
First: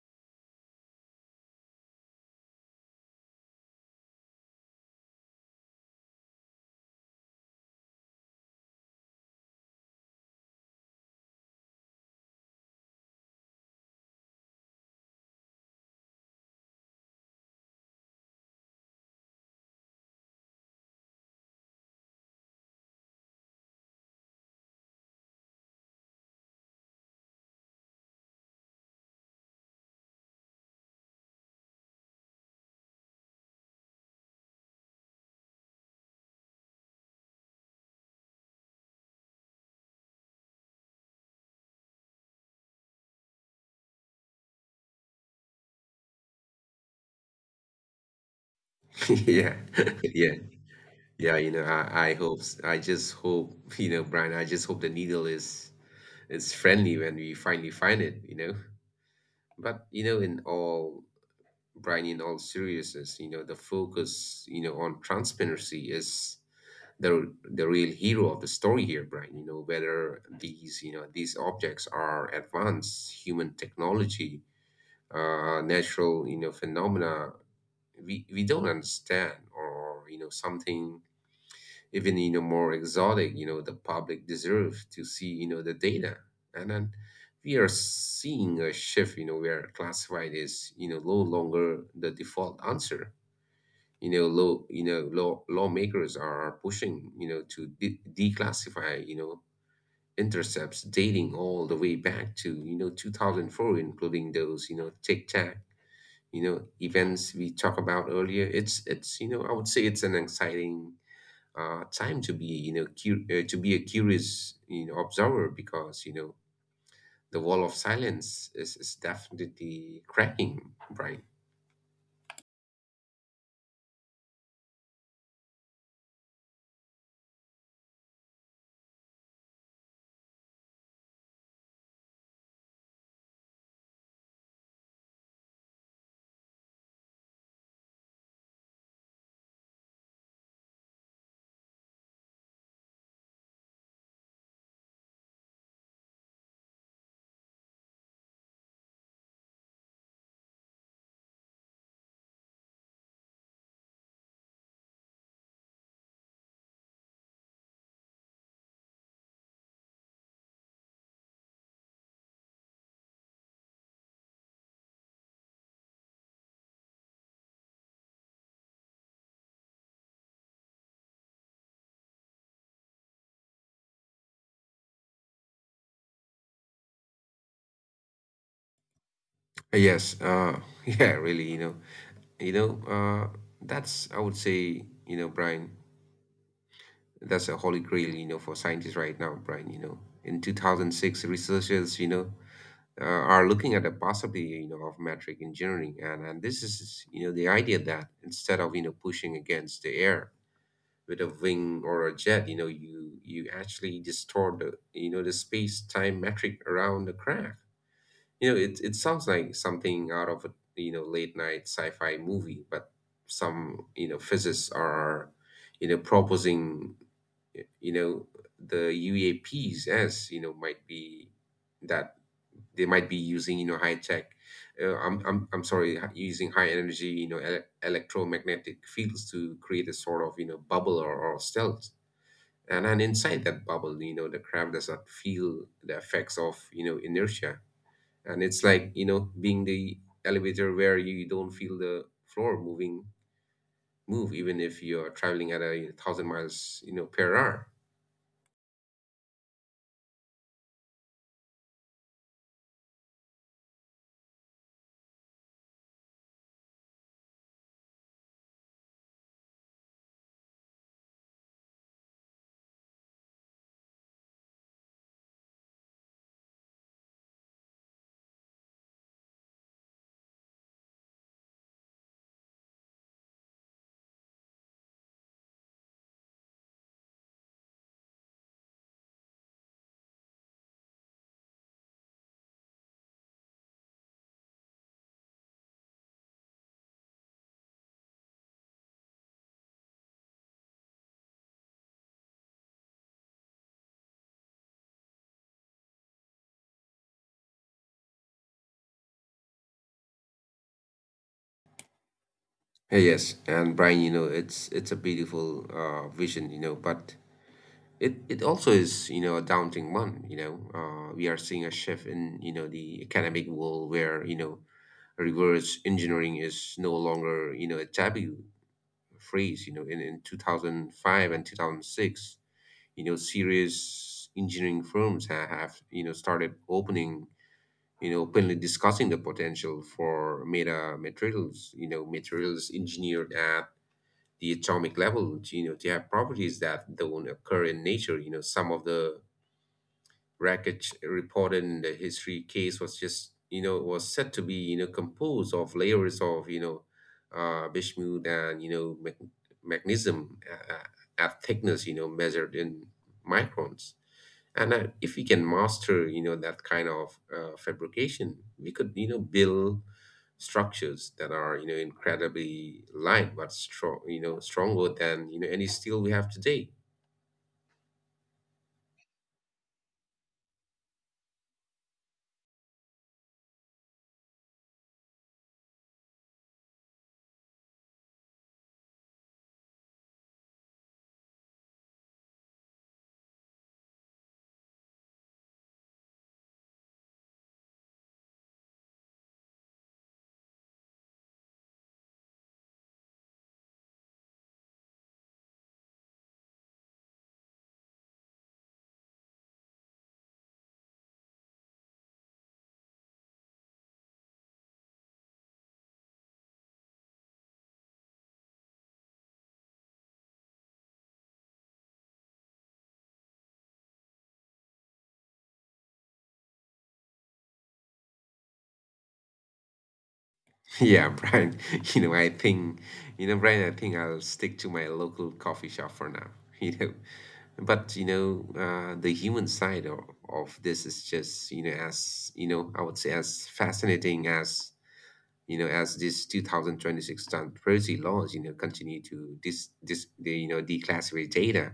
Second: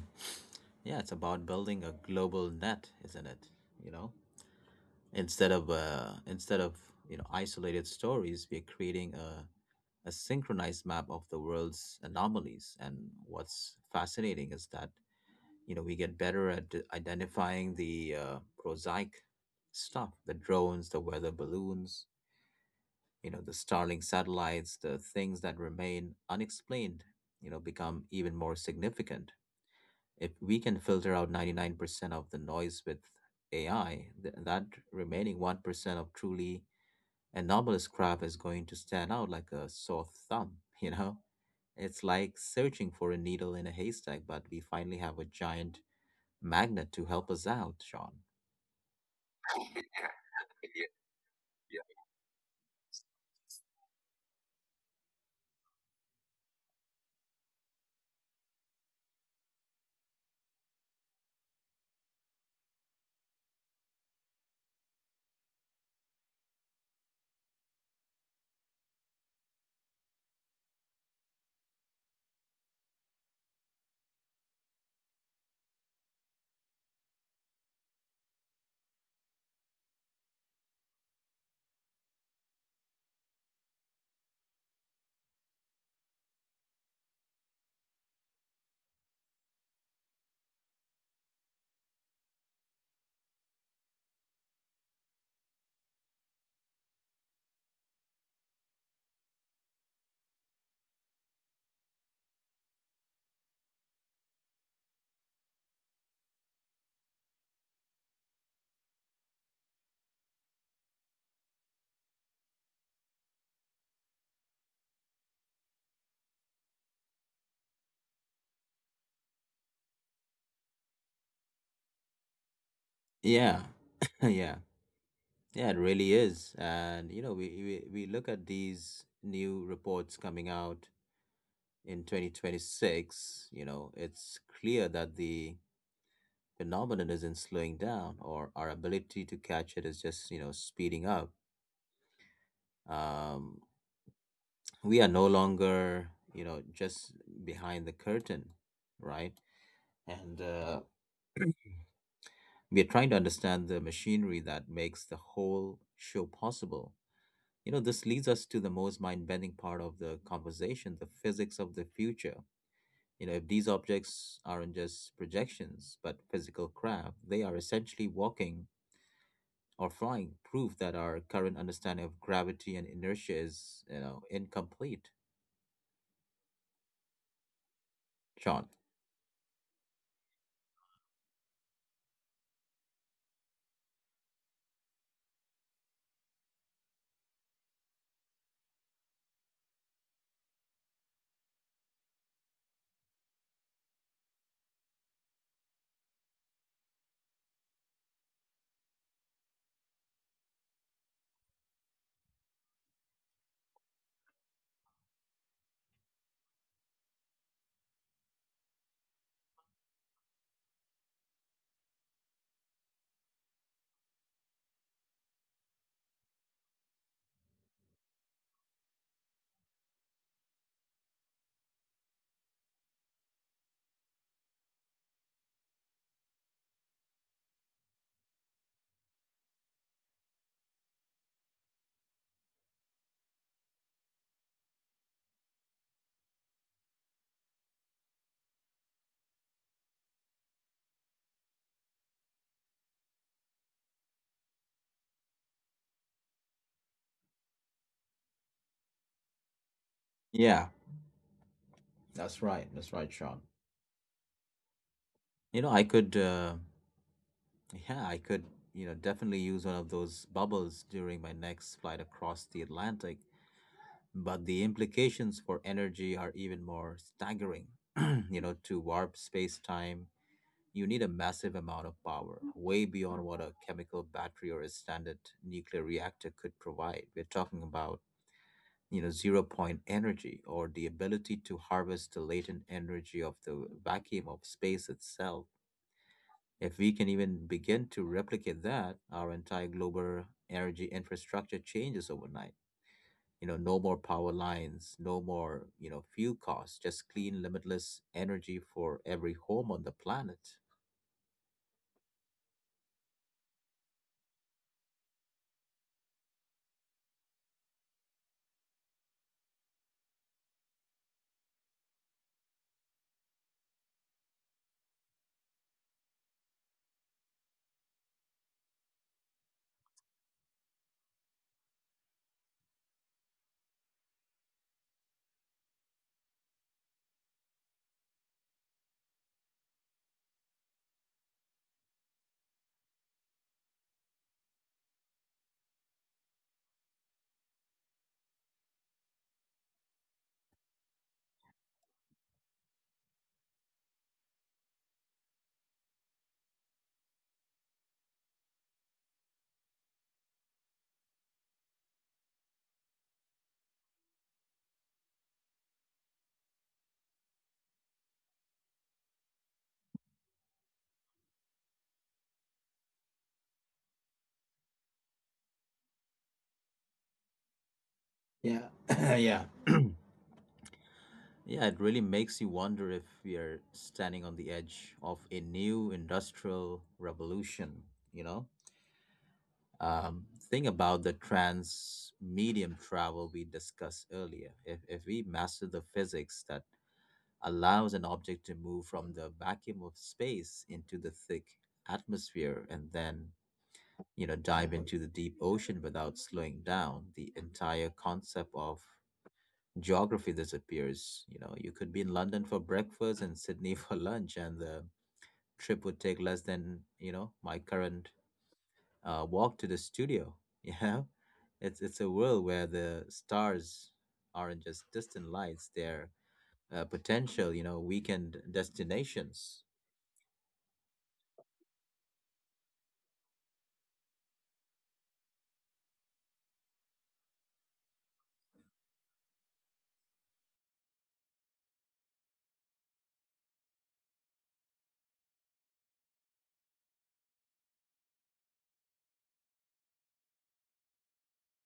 Speaker 1: it's about building a global net, isn't it? You know, instead of, you know, isolated stories, we're creating a synchronized map of the world's anomalies. And what's fascinating is that, you know, we get better at identifying the prosaic stuff, the drones, the weather balloons, you know, the Starlink satellites. The things that remain unexplained, you know, become even more significant. If we can filter out 99% of the noise with AI, that remaining 1% of truly anomalous crap is going to stand out like a sore thumb, you know? It's like searching for a needle in a haystack, but we finally have a giant magnet to help us out, Sean.
Speaker 2: Yeah. Yeah. Yeah, I hope, I just hope, Brian, I just hope the needle is friendly when we finally find it, But, in all, Brian, in all seriousness, the focus, on transparency is the real hero of the story here, Brian. You know whether these, these objects are advanced human technology, natural, phenomena we don't understand, or, something even, more exotic, the public deserves to see, the data. And then we are seeing a shift, where classified is, no longer the default answer. You know, law lawmakers are pushing, to declassify, intercepts dating all the way back to, 2004, including those, Tic Tac, events we talked about earlier. It's, I would say, it's an exciting time to be, to be a curious, observer, because, the wall of silence is definitely cracking, Brian.
Speaker 1: Yeah, yeah, yeah, it really is. And, you know, we look at these new reports coming out in 2026, you know, it's clear that the phenomenon isn't slowing down, or our ability to catch it is just, you know, speeding up. um, we are no longer, you know, just behind the curtain, right? And we are trying to understand the machinery that makes the whole show possible. You know, this leads us to the most mind-bending part of the conversation: the physics of the future. You know, if these objects aren't just projections but physical craft, they are essentially walking or flying prove that our current understanding of gravity and inertia is, you know, incomplete, Sean.
Speaker 2: Yes, yeah, really, you know uh, that's, I would say, Brian, that's a holy grail, for scientists right now, Brian. You know, in 2006, researchers, are looking at the possibility, of metric engineering. And this is, the idea that instead of, pushing against the air with a wing or a jet, you, you actually distort the, the space-time metric around the crack. You know, it sounds like something out of a, late night sci-fi movie, but some, physicists are, proposing, you know the UAPs as, might be that they might be using, high tech I'm sorry, using high energy, electromagnetic fields to create a sort of, bubble or stealth. And inside that bubble, the crab does not feel the effects of, inertia. And it's like, being the elevator where you don't feel the floor moving, move, even if you're traveling at 1,000 miles, per hour.
Speaker 1: Yeah, that's right. That's right, Sean. You know, I could, yeah, I could, you know, definitely use one of those bubbles during my next flight across the Atlantic, but the implications for energy are even more staggering. You know, to warp space time, you need a massive amount of power, way beyond what a chemical battery or a standard nuclear reactor could provide. We're talking about, you know, zero point energy, or the ability to harvest the latent energy of the vacuum of space itself. If we can even begin to replicate that, our entire global energy infrastructure changes overnight. You know, no more power lines, no more, you know, fuel costs, just clean limitless energy for every home on the planet.
Speaker 2: Yeah. Yes, and Brian, it's a beautiful vision, but it also is, a daunting one, we are seeing a shift in, the academic world, where, reverse engineering is no longer, a taboo phrase, in 2005 and 2006, serious engineering firms have, started opening, openly discussing the potential for meta materials, materials engineered at the atomic level, to have properties that don't occur in nature. You know, some of the wreckage report in the history case was just, was said to be, composed of layers of, bismuth and, magnesium, at thickness, measured in microns. And if we can master, that kind of fabrication, we could, build structures that are, incredibly light but strong, stronger than, any steel we have today.
Speaker 1: Yeah, yeah, yeah, it really makes you wonder if we are standing on the edge of a new industrial revolution, you know? um, think about the trans medium travel we discussed earlier. If we master the physics that allows an object to move from the vacuum of space into the thick atmosphere and then, you know, dive into the deep ocean without slowing down, the entire concept of geography disappears. You know, you could be in London for breakfast and Sydney for lunch, and the trip would take less than, you know, my current walk to the studio. You know, it's a world where the stars aren't just distant lights; they're potential, you know, weekend destinations.
Speaker 2: Yeah, Brian. You know, I think, Brian, I think I'll stick to my local coffee shop for now, you know. But, the human side of this is just, as, I would say, as fascinating as, as this 2026 transparency laws, continue to the, declassify data.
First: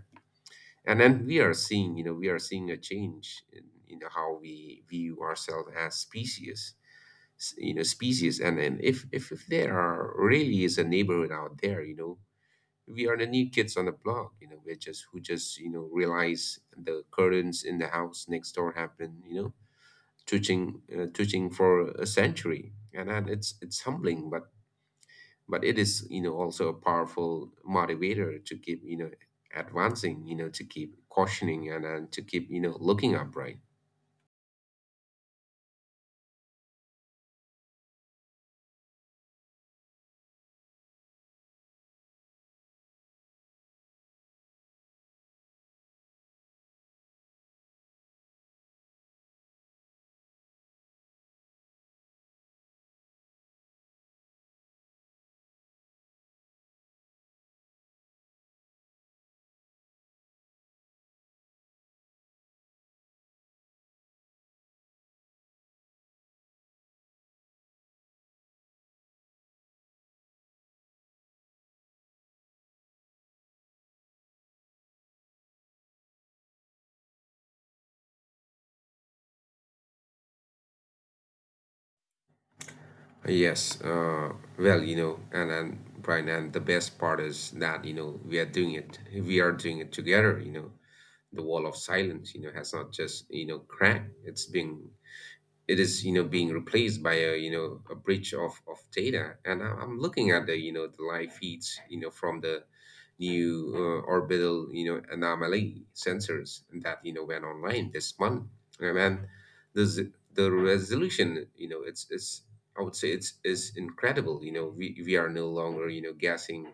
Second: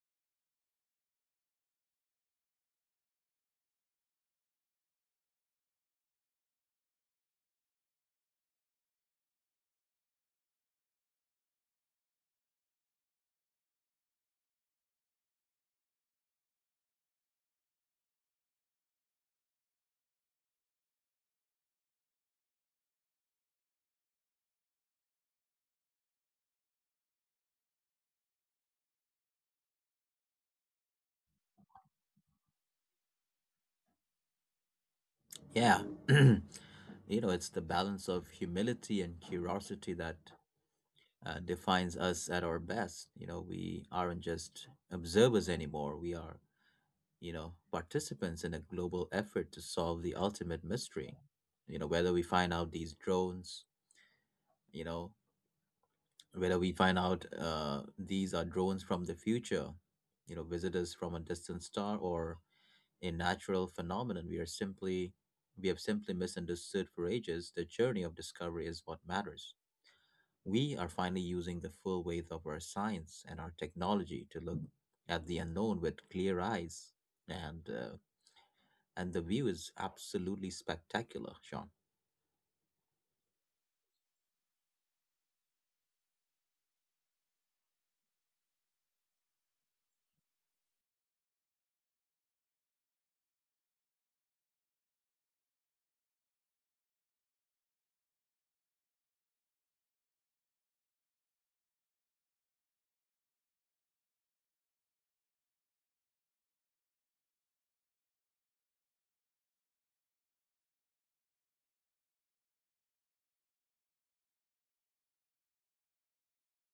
Speaker 2: And then we are seeing, we are seeing a change in, how we view ourselves as species, species. And if there are really is a neighborhood out there, we are the new kids on the block, we're just who just, realize the curtains in the house next door have been, twitching for a century, and that it's humbling, but it is, also a powerful motivator to keep, advancing, to keep cautioning, and to keep, looking upright.
Speaker 1: Yeah, you know, it's the balance of humility and curiosity that defines us at our best. You know, we aren't just observers anymore; we are, you know, participants in a global effort to solve the ultimate mystery. You know, you know, whether we find out these are drones from the future, you know, visitors from a distant star or a natural phenomenon, we have simply misunderstood for ages. The journey of discovery is what matters. We are finally using the full weight of our science and our technology to look at the unknown with clear eyes. And the view is absolutely spectacular, Sean.
Speaker 2: Yes, well, and Brian, and the best part is that, we are doing it. We are doing it together, The wall of silence, has not just, cracked. It's being, it is, being replaced by a, a bridge of data. And I'm looking at the, the live feeds, from the new orbital, anomaly sensors, that, went online this month. And man, the resolution, it's, I would say, it's is incredible. You know, we are no longer, guessing,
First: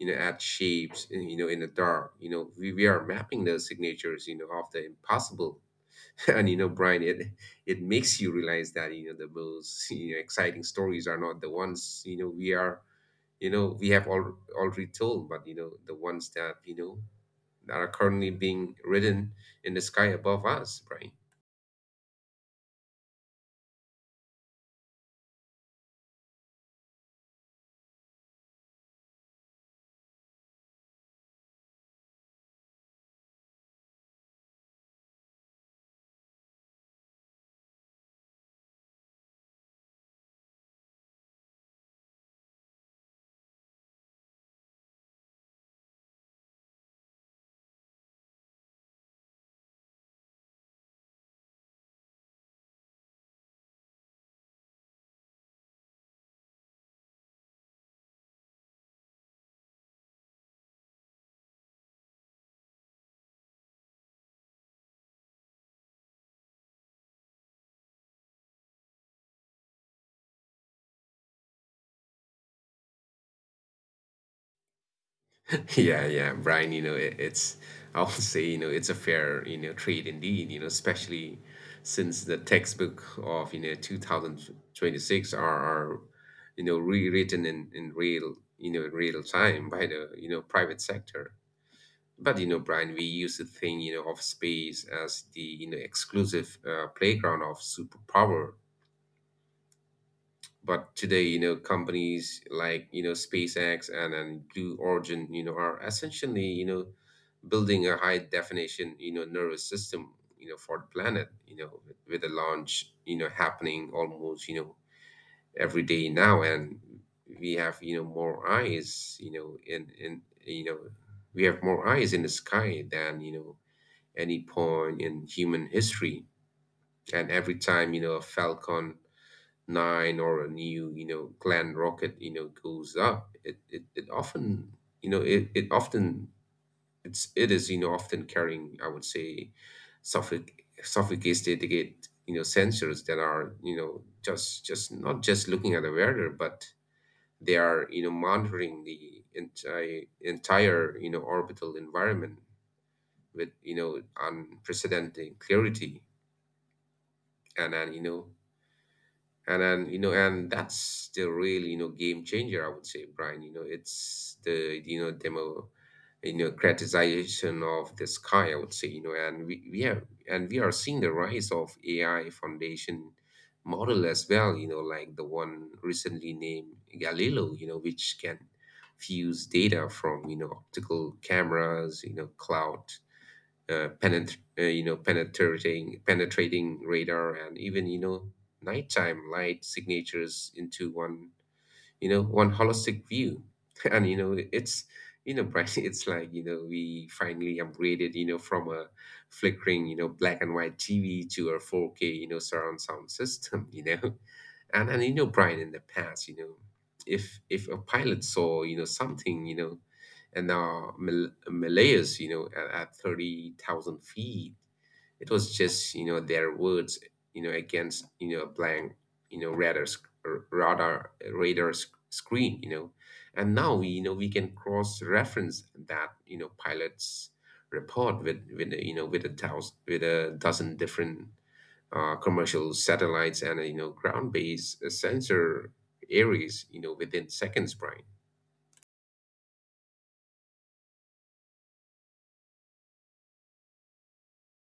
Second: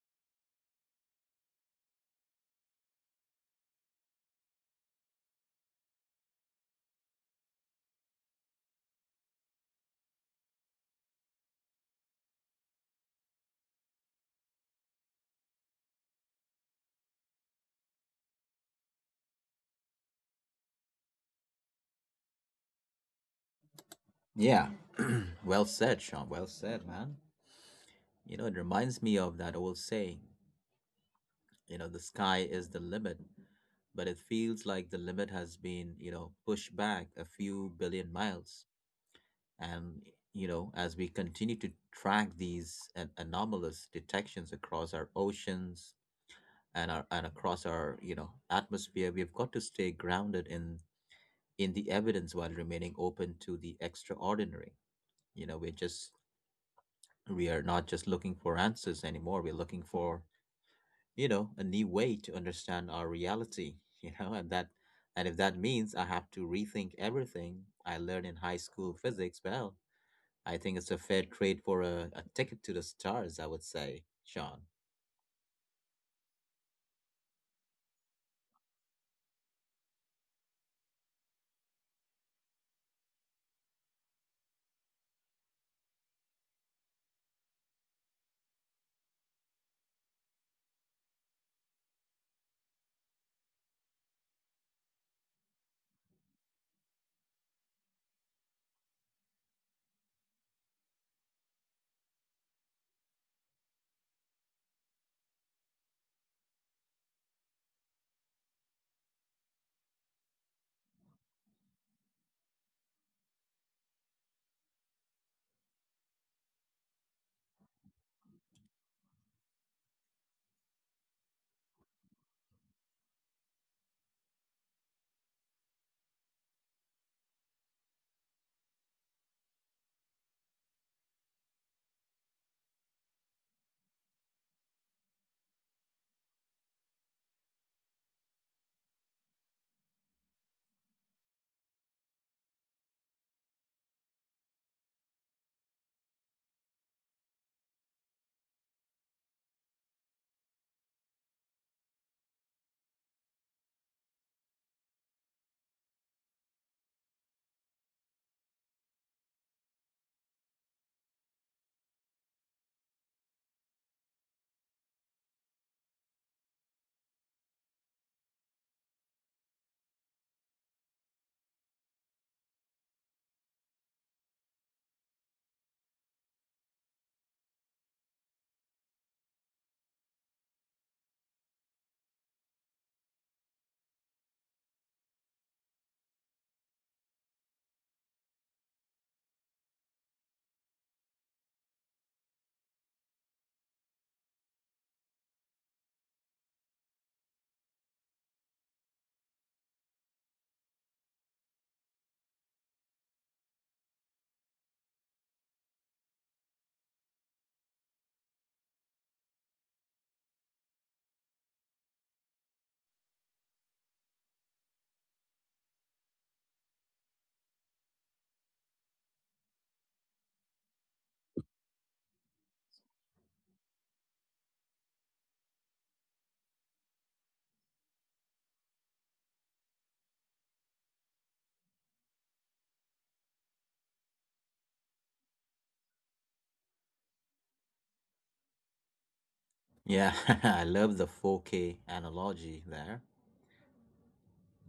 Speaker 2: at shapes, in the dark. You know, we are mapping the signatures, of the impossible. And, Brian, it makes you realize that, the most, exciting stories are not the ones, we are, we have already told, but, the ones that, that are currently being written in the sky above us, Brian.
Speaker 1: Yeah. Well said, Sean. Well said, man. You know, it reminds me of that old saying, you know, the sky is the limit, but it feels like the limit has been, you know, pushed back a few billion miles. And, you know, as we continue to track these anomalous detections across our oceans and across our, you know, atmosphere, we've got to stay grounded in the evidence while remaining open to the extraordinary. You know, we are not just looking for answers anymore. We're looking for, you know, a new way to understand our reality, you know, and if that means I have to rethink everything I learned in high school physics, well, I think it's a fair trade for a ticket to the stars, I would say, Sean.
Speaker 2: Yeah, yeah, Brian, it, it's, I would say, it's a fair, trade indeed, especially since the textbook of, 2026 are, rewritten in real, in real time by the, private sector. But, Brian, we use the thing, of space as the, exclusive playground of superpower. But today, companies like, SpaceX and Blue Origin are essentially building a high definition, nervous system, for the planet, with the launch happening almost every day now. And we have, more eyes, you know in you know we have more eyes in the sky than, any point in human history. And every time, a Falcon 9 or a new, Glen rocket goes up. It often, you know it, it often, it is often carrying, I would say, sophic sophisticated, sensors that are, just not just looking at the weather, but they are, monitoring the entire orbital environment with, unprecedented clarity. And then, and that's the real, game changer, I would say, Brian. It's the, you know demo you know criticization of the sky, I would say. You know and we, we have and we are seeing the rise of AI foundation model as well, like the one recently named Galileo, which can fuse data from, optical cameras, cloud, penetrating radar, and even, nighttime light signatures into one, holistic view. And, it's, Bryce, it's like, we finally upgraded, from a flickering, black and white TV to a 4K, surround sound system. Brian, in the past, if a pilot saw, something, and Malaya's, you know, at 30,000 feet. It was just, their words, against, a blank, radar, sc- r- radar, radar sc- screen, And now, we can cross-reference that, pilot's report, with, you know, with a thousand, with a dozen different, commercial satellites and, ground-based, sensor areas, within seconds, Brian.
Speaker 1: Yeah, I love the 4K analogy there.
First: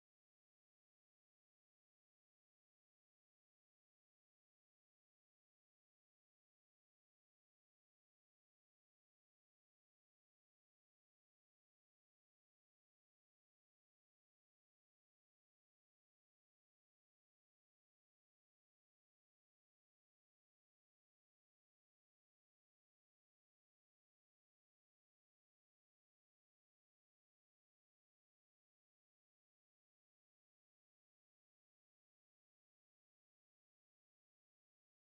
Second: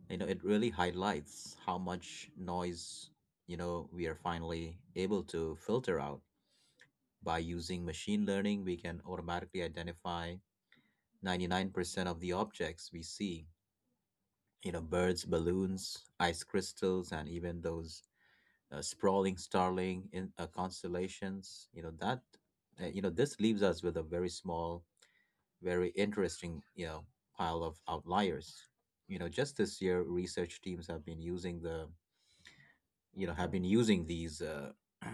Speaker 1: It really highlights how much noise, we are finally able to filter out. By using machine learning, we can automatically identify 99% of the objects we see, you know, birds, balloons, ice crystals, and even those sprawling starling in constellations, you know. This leaves us with a very small, very interesting, you know, pile of outliers. Just this year, research teams have been using the you know have been using these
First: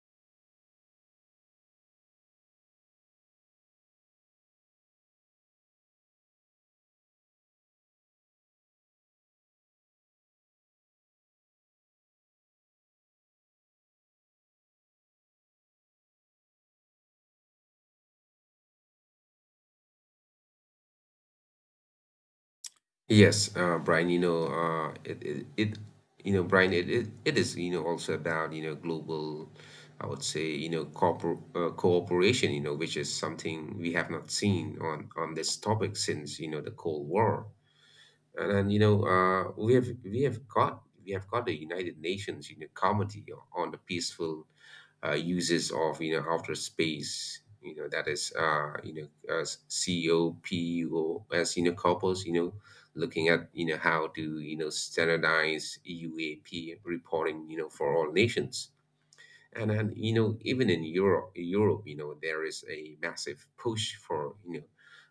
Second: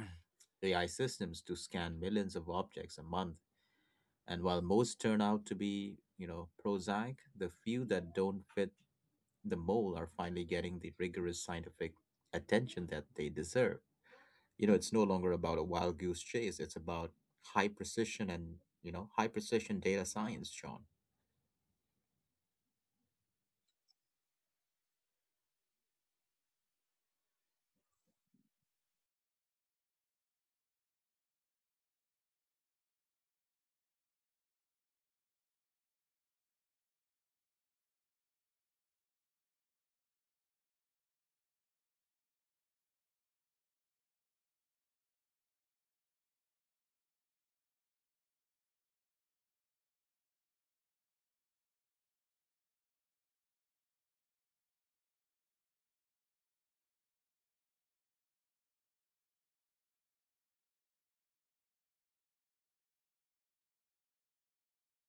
Speaker 1: AI systems to scan millions of objects a month. And while most turn out to be, you know, prosaic, the few that don't fit the mold are finally getting the rigorous scientific attention that they deserve. It's no longer about a wild goose chase. It's about high precision and, you know, high precision data science, Sean.
Speaker 2: Yes, Brian, Brian, it is, also about, global, I would say, you know, corpor cooperation, which is something we have not seen on this topic since, the Cold War. And then, we have got the United Nations, Committee on the Peaceful, uses of, outer space, that is, as COPOS, couples, looking at, how to, standardize UAP reporting, for all nations. And then, even in Europe, there is a massive push for,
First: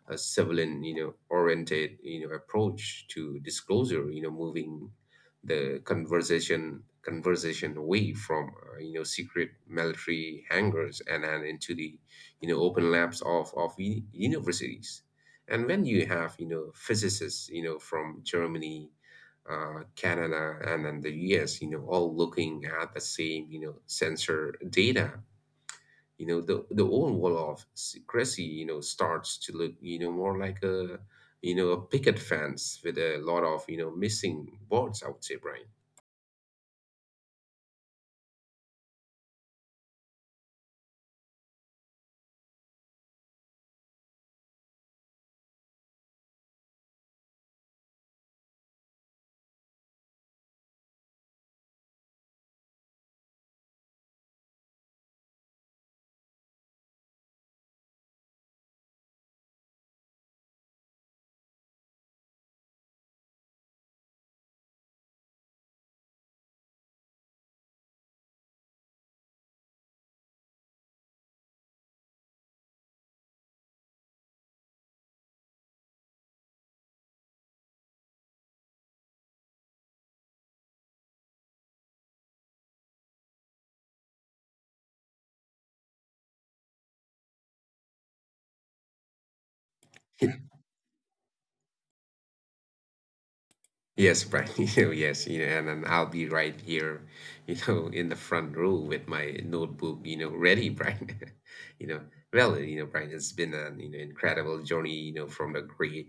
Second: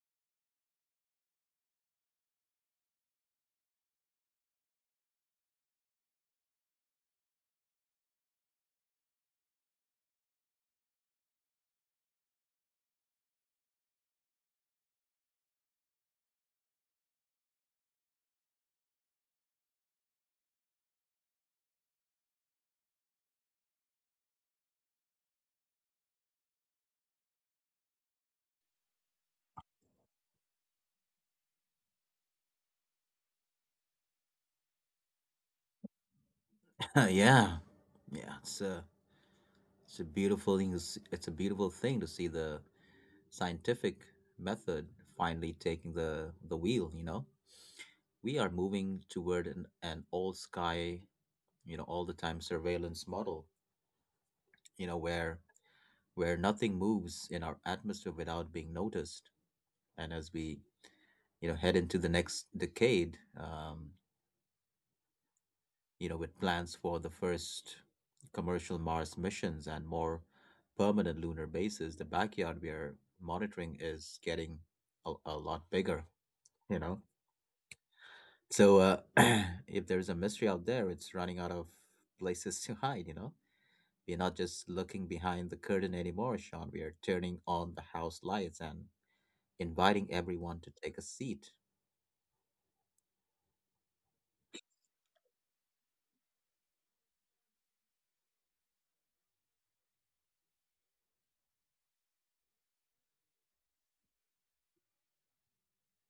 Speaker 2: a civilian, oriented, approach to disclosure, moving the conversation away from, secret military hangars, and then into the, open labs of, universities. And when you have, physicists, from Germany, Canada, and then the US, all looking at the same, sensor data, the old wall of secrecy, starts to look, more like a, a picket fence with a lot of, missing boards. I would say, Brian.
Speaker 1: Yeah. yeah it's a it's a beautiful thing to it's a beautiful thing to see the scientific method finally taking the wheel, you know. We are moving toward an all sky you know, all the time surveillance model, you know, where nothing moves in our atmosphere without being noticed. And as we, you know, head into the next decade, you know, with plans for the first commercial Mars missions and more permanent lunar bases, the backyard we are monitoring is getting a lot bigger, you know. So if there's a mystery out there, it's running out of places to hide, you know. We're not just looking behind the curtain anymore, Sean. We are turning on the house lights and inviting everyone to take a seat.
Speaker 2: Yes, Brian. Yes, and then I'll be right here, in the front row with my notebook, ready, Brian. You know, well, Brian, it's been an, incredible journey, from the great,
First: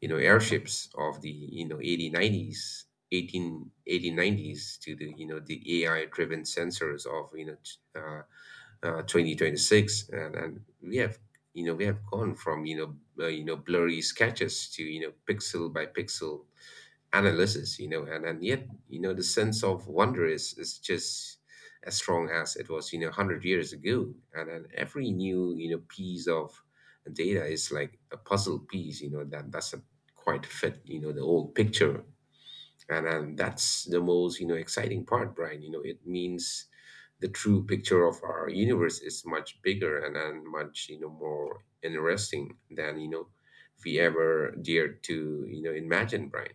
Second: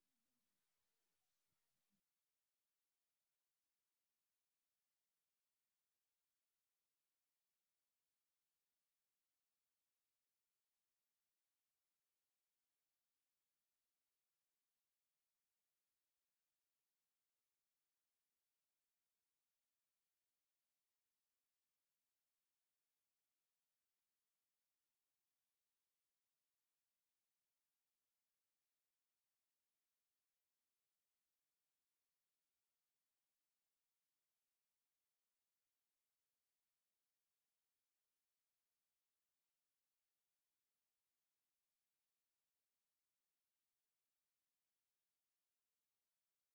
Speaker 2: airships of the, 1890s, eighteen eighteen nineties, to the, AI driven sensors of, uh, 2026. And we have gone from, blurry sketches to, pixel by pixel analysis, and yet, the sense of wonder is just as strong as it was, 100 years ago. And then every new, piece of data is like a puzzle piece, that doesn't quite fit, the old picture. And that's the most, exciting part, Brian. It means the true picture of our universe is much bigger and much, more interesting than, we ever dared to, imagine, Brian.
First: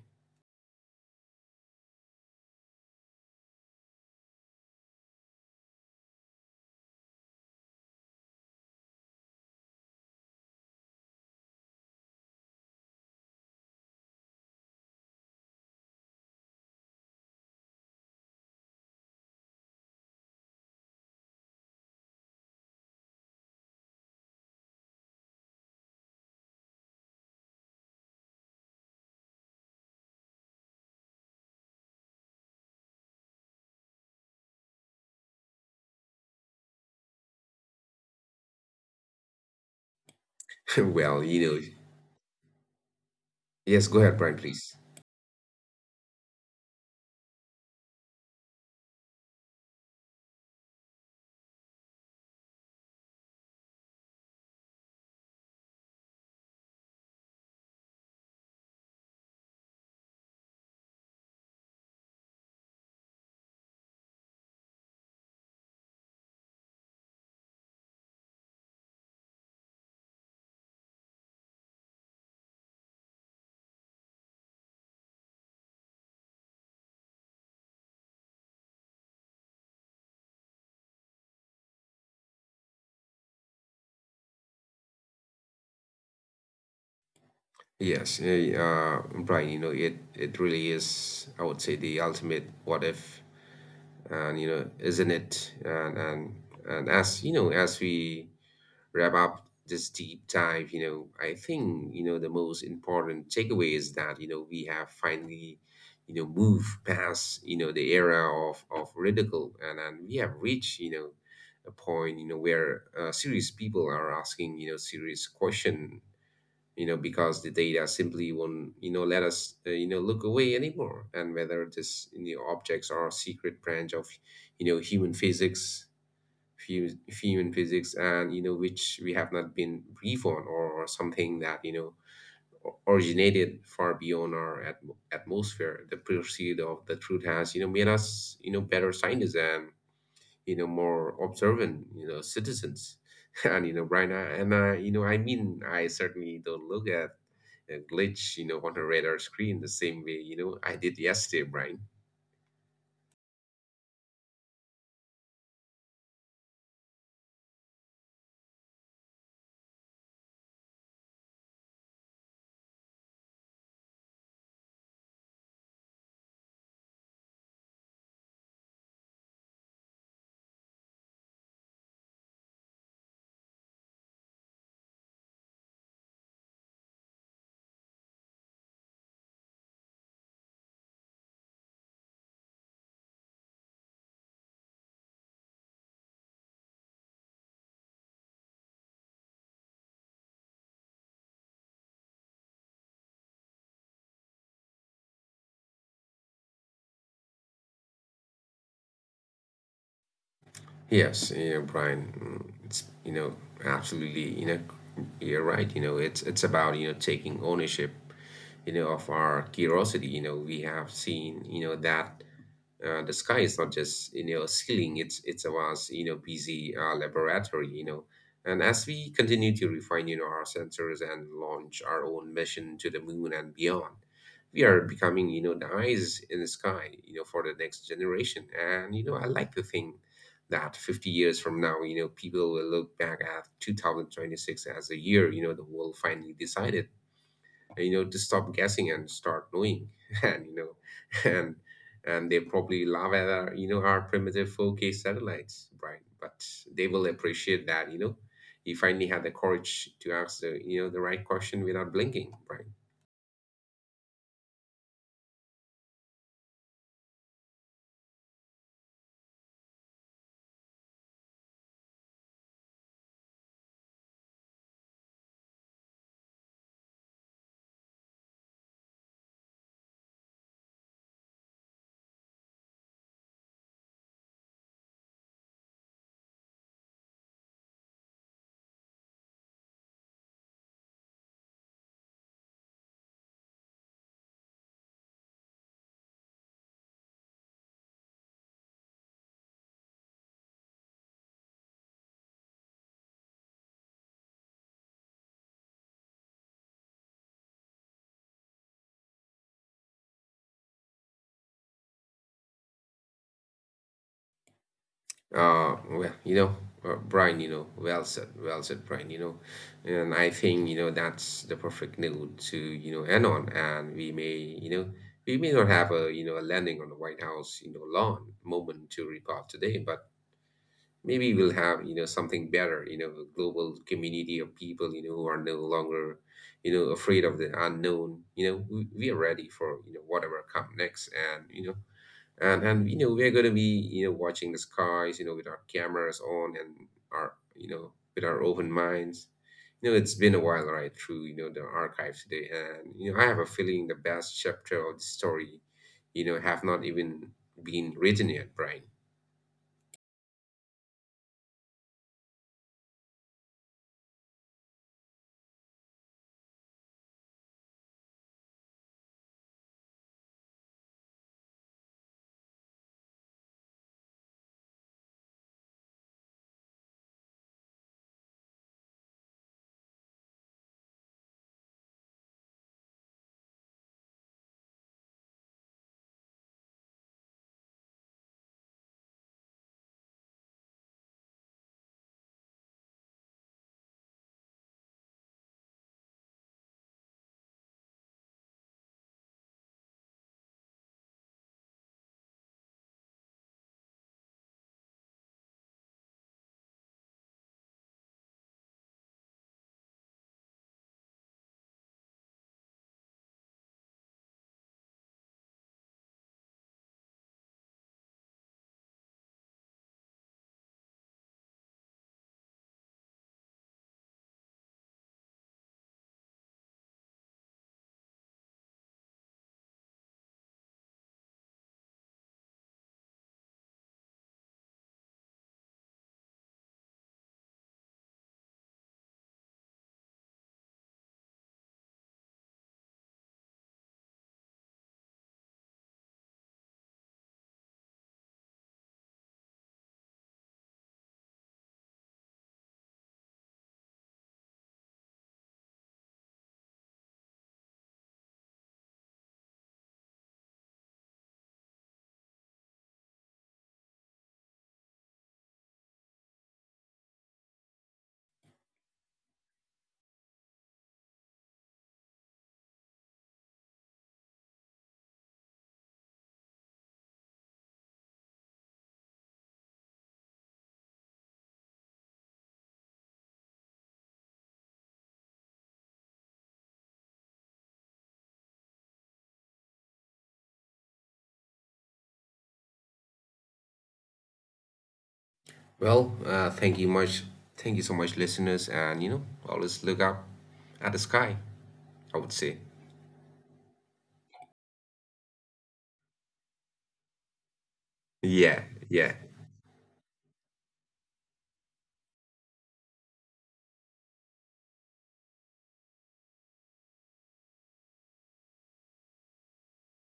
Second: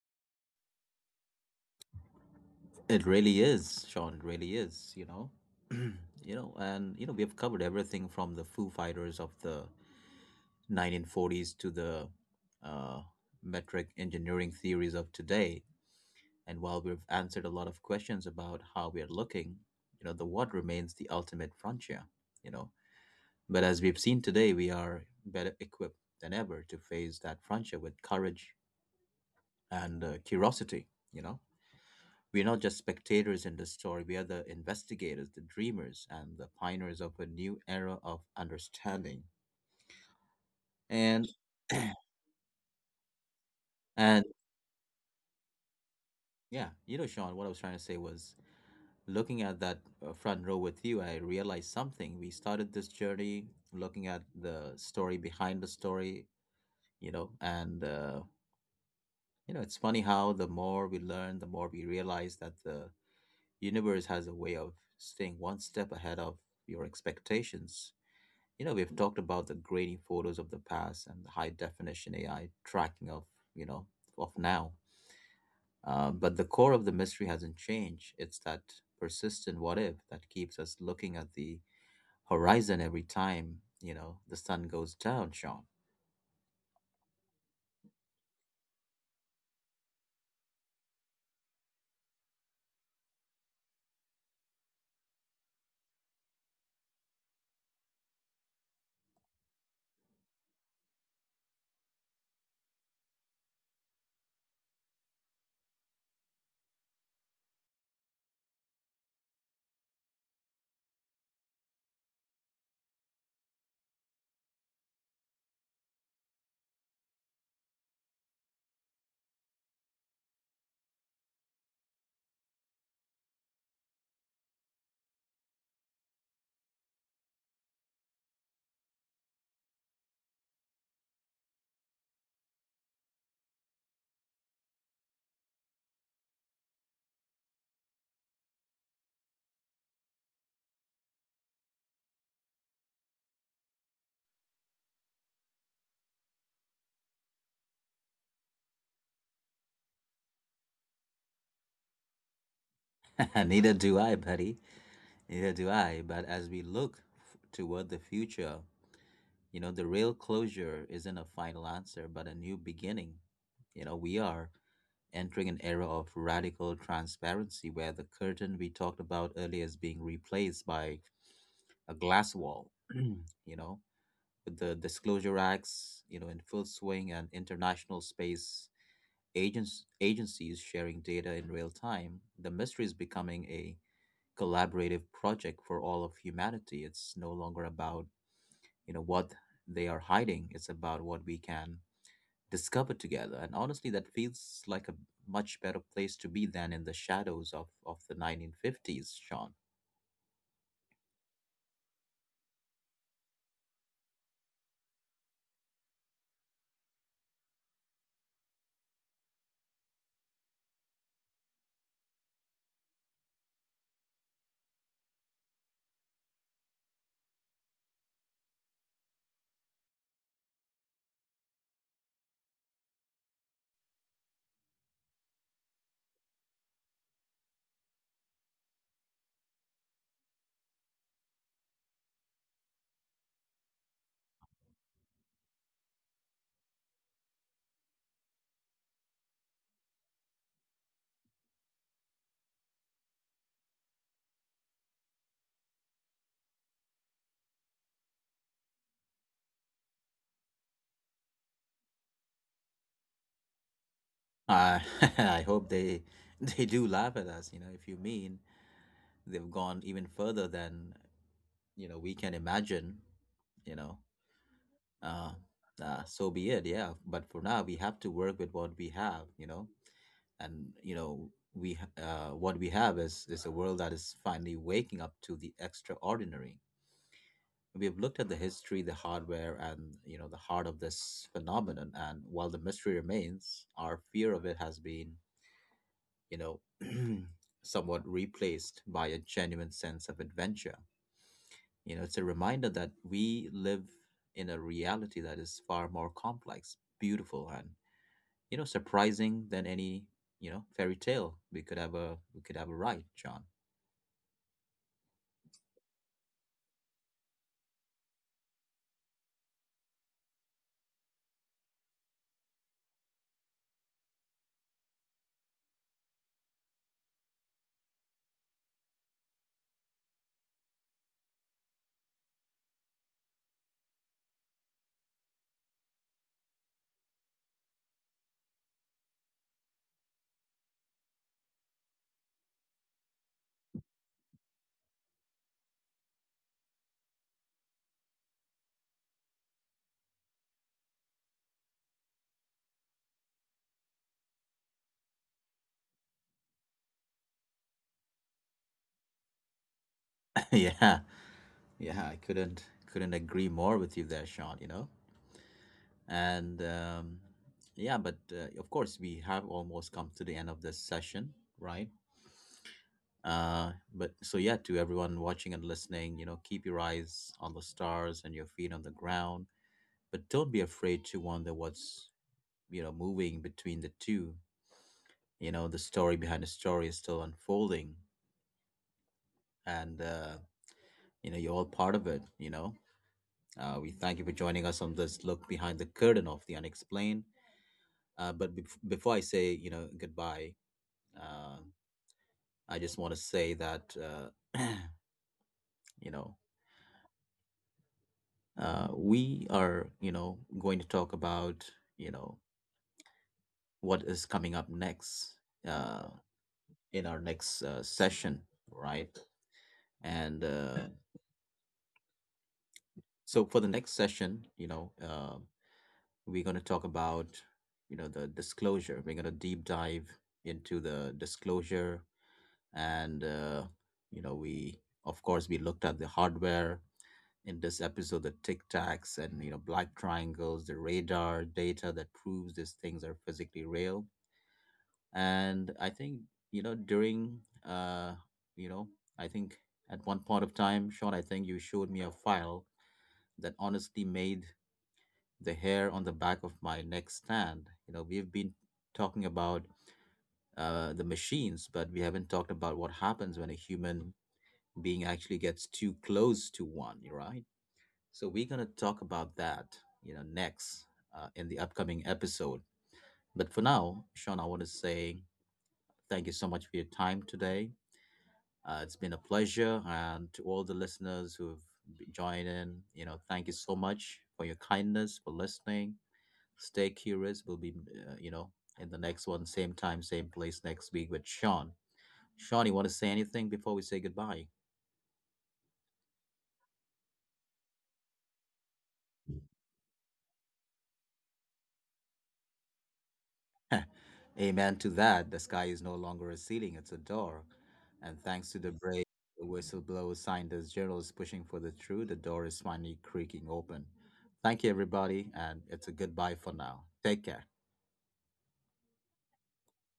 Speaker 1: It really is, Sean. It really is, you know. You know, and you know, we have covered everything from the Foo Fighters of the 1940s to the uh, metric engineering theories of today. And while we've answered a lot of questions about how we are looking, you know, the what remains the ultimate frontier, you know. But as we've seen today, we are better equipped than ever to face that frontier with courage and curiosity, you know. We're not just spectators in this story, we are the investigators, the dreamers, and the pioneers of a new era of understanding.
Speaker 2: Well,
Speaker 1: And
Speaker 2: yes, go ahead, Brian, please.
Speaker 1: yeah, you know, Sean, what I was trying to say was, looking at that front row with you, I realized something. We started this journey looking at the story behind the story, you know, and, you know, it's funny how the more we learn, the more we realize that the universe has a way of staying one step ahead of your expectations. You know, we've talked about the— uh, but the core of the mystery hasn't changed. It's that persistent what if that keeps us looking at the horizon every time, you know, the sun goes down, Sean.
Speaker 2: Yes, Brian, it really is, I would say, the ultimate what if. And isn't it? And as, we wrap up this deep dive, I think, the most important takeaway is that, we have finally, moved past, the era of ridicule, and we have reached, a point, where, serious people are asking, serious question, because the data simply won't, let us, look away anymore. And whether this, objects are a secret branch of, human physics, few few physics, and which we have not been brief on, or something that, originated far beyond our atmosphere. The pursuit of the truth has, made us, better scientists, and, more observant, citizens. And, right now. And I you know I mean, I certainly don't look at a glitch, on a radar screen the same way, I did yesterday, Brian.
Speaker 1: Neither do I, buddy. Neither do I. But as we look toward the future, you know, the real closure isn't a final answer, but a new beginning. You know, we are entering an era of radical transparency where the curtain we talked about earlier is being replaced by a glass wall, you know, with the disclosure acts, you know, in full swing, and international space agents agencies sharing data in real time, the mystery is becoming a collaborative project for all of humanity. It's no longer about, you know, what they are hiding. It's about what we can discover together, and honestly, that feels like a much better place to be than in the shadows of the 1950s, Sean.
Speaker 2: Yes, Brian, it's, absolutely, you're right. It's about, taking ownership, of our curiosity. We have seen, that, the sky is not just, a ceiling. It's a vast, busy, laboratory. And as we continue to refine, our sensors and launch our own mission to the moon and beyond, we are becoming, the eyes in the sky, for the next generation. And, I like to think that 50 years from now, people will look back at 2026 as a year, the world finally decided, to stop guessing and start knowing. And, and, and they probably laugh at our, our primitive 4K satellites, Brian, but they will appreciate that, he finally had the courage to ask the, the right question without blinking, Brian.
Speaker 1: uh, I hope they they do laugh at us, you know. If you mean they've gone even further than, you know, we can imagine, you know, uh, so be it. Yeah. But for now, we have to work with what we have, you know. And you know, what we have is a world that is finally waking up to the extraordinary. We have looked at the history, the hardware, and, you know, the heart of this phenomenon, and while the mystery remains, our fear of it has been, you know, somewhat replaced by a genuine sense of adventure. You know, it's a reminder that we live in a reality that is far more complex, beautiful, and, you know, surprising than any, you know, fairy tale we could ever write, Sean.
Speaker 2: Well, Brian, well said, Brian, and I think, that's the perfect note to, end on. And we may not have a, a landing on the White House, lawn moment to report today, but maybe we'll have, something better, a global community of people, who are no longer, afraid of the unknown. We are ready for, whatever come next. And, you know, and we're going to be, watching the skies, with our cameras on, and our, with our open minds. It's been a while right through, the archives today, and I have a feeling the best chapter of the story, have not even been written yet, Brian.
Speaker 1: Yeah. I couldn't agree more with you there, Sean. You know, and yeah, but of course we have almost come to the end of this session, right? But so yeah, to everyone watching and listening, you know, keep your eyes on the stars and your feet on the ground, but don't be afraid to wonder what's, you know, moving between the two. You know, the story behind the story is still unfolding, and you know, you're all part of it, you know. We thank you for joining us on this look behind the curtain of the unexplained. But before I say, you know, goodbye, uh, I just want to say that you know, we are, you know, going to talk about, you know, what is coming up next, uh, in our next session, right? And so for the next session, you know, um, we're going to talk about, you know, the disclosure. We're going to deep dive into the disclosure, and you know, we of course, we looked at the hardware in this episode, the tic tacs and, you know, black triangles, the radar data that proves these things are physically real. And I think, you know, during, uh, you know, I think at one point of time, Sean, I think you showed me a file that honestly made the hair on the back of my neck stand. You know, we've been talking about the machines, but we haven't talked about what happens when a human being actually gets too close to one, right? So we're going to talk about that, you know, next, in the upcoming episode. But for now, Sean, I want to say thank you so much for your time today. It's been a pleasure, and to all the listeners who've joined in, you know, thank you so much for your kindness, for listening. Stay curious. We'll be, you know, in the next one, same time, same place next week with Sean. Sean, you want to say anything before we say goodbye?
Speaker 2: Well, thank you much, thank you so much listeners, and always look up at the sky, I would say.
Speaker 1: Amen to that. The sky is no longer a ceiling, it's a door. And
Speaker 2: Yeah,
Speaker 1: thanks to the brave
Speaker 2: yeah.
Speaker 1: whistleblower signed as journalists pushing for the truth, the door is finally creaking open. Thank you, everybody, and it's a goodbye for now. Take care.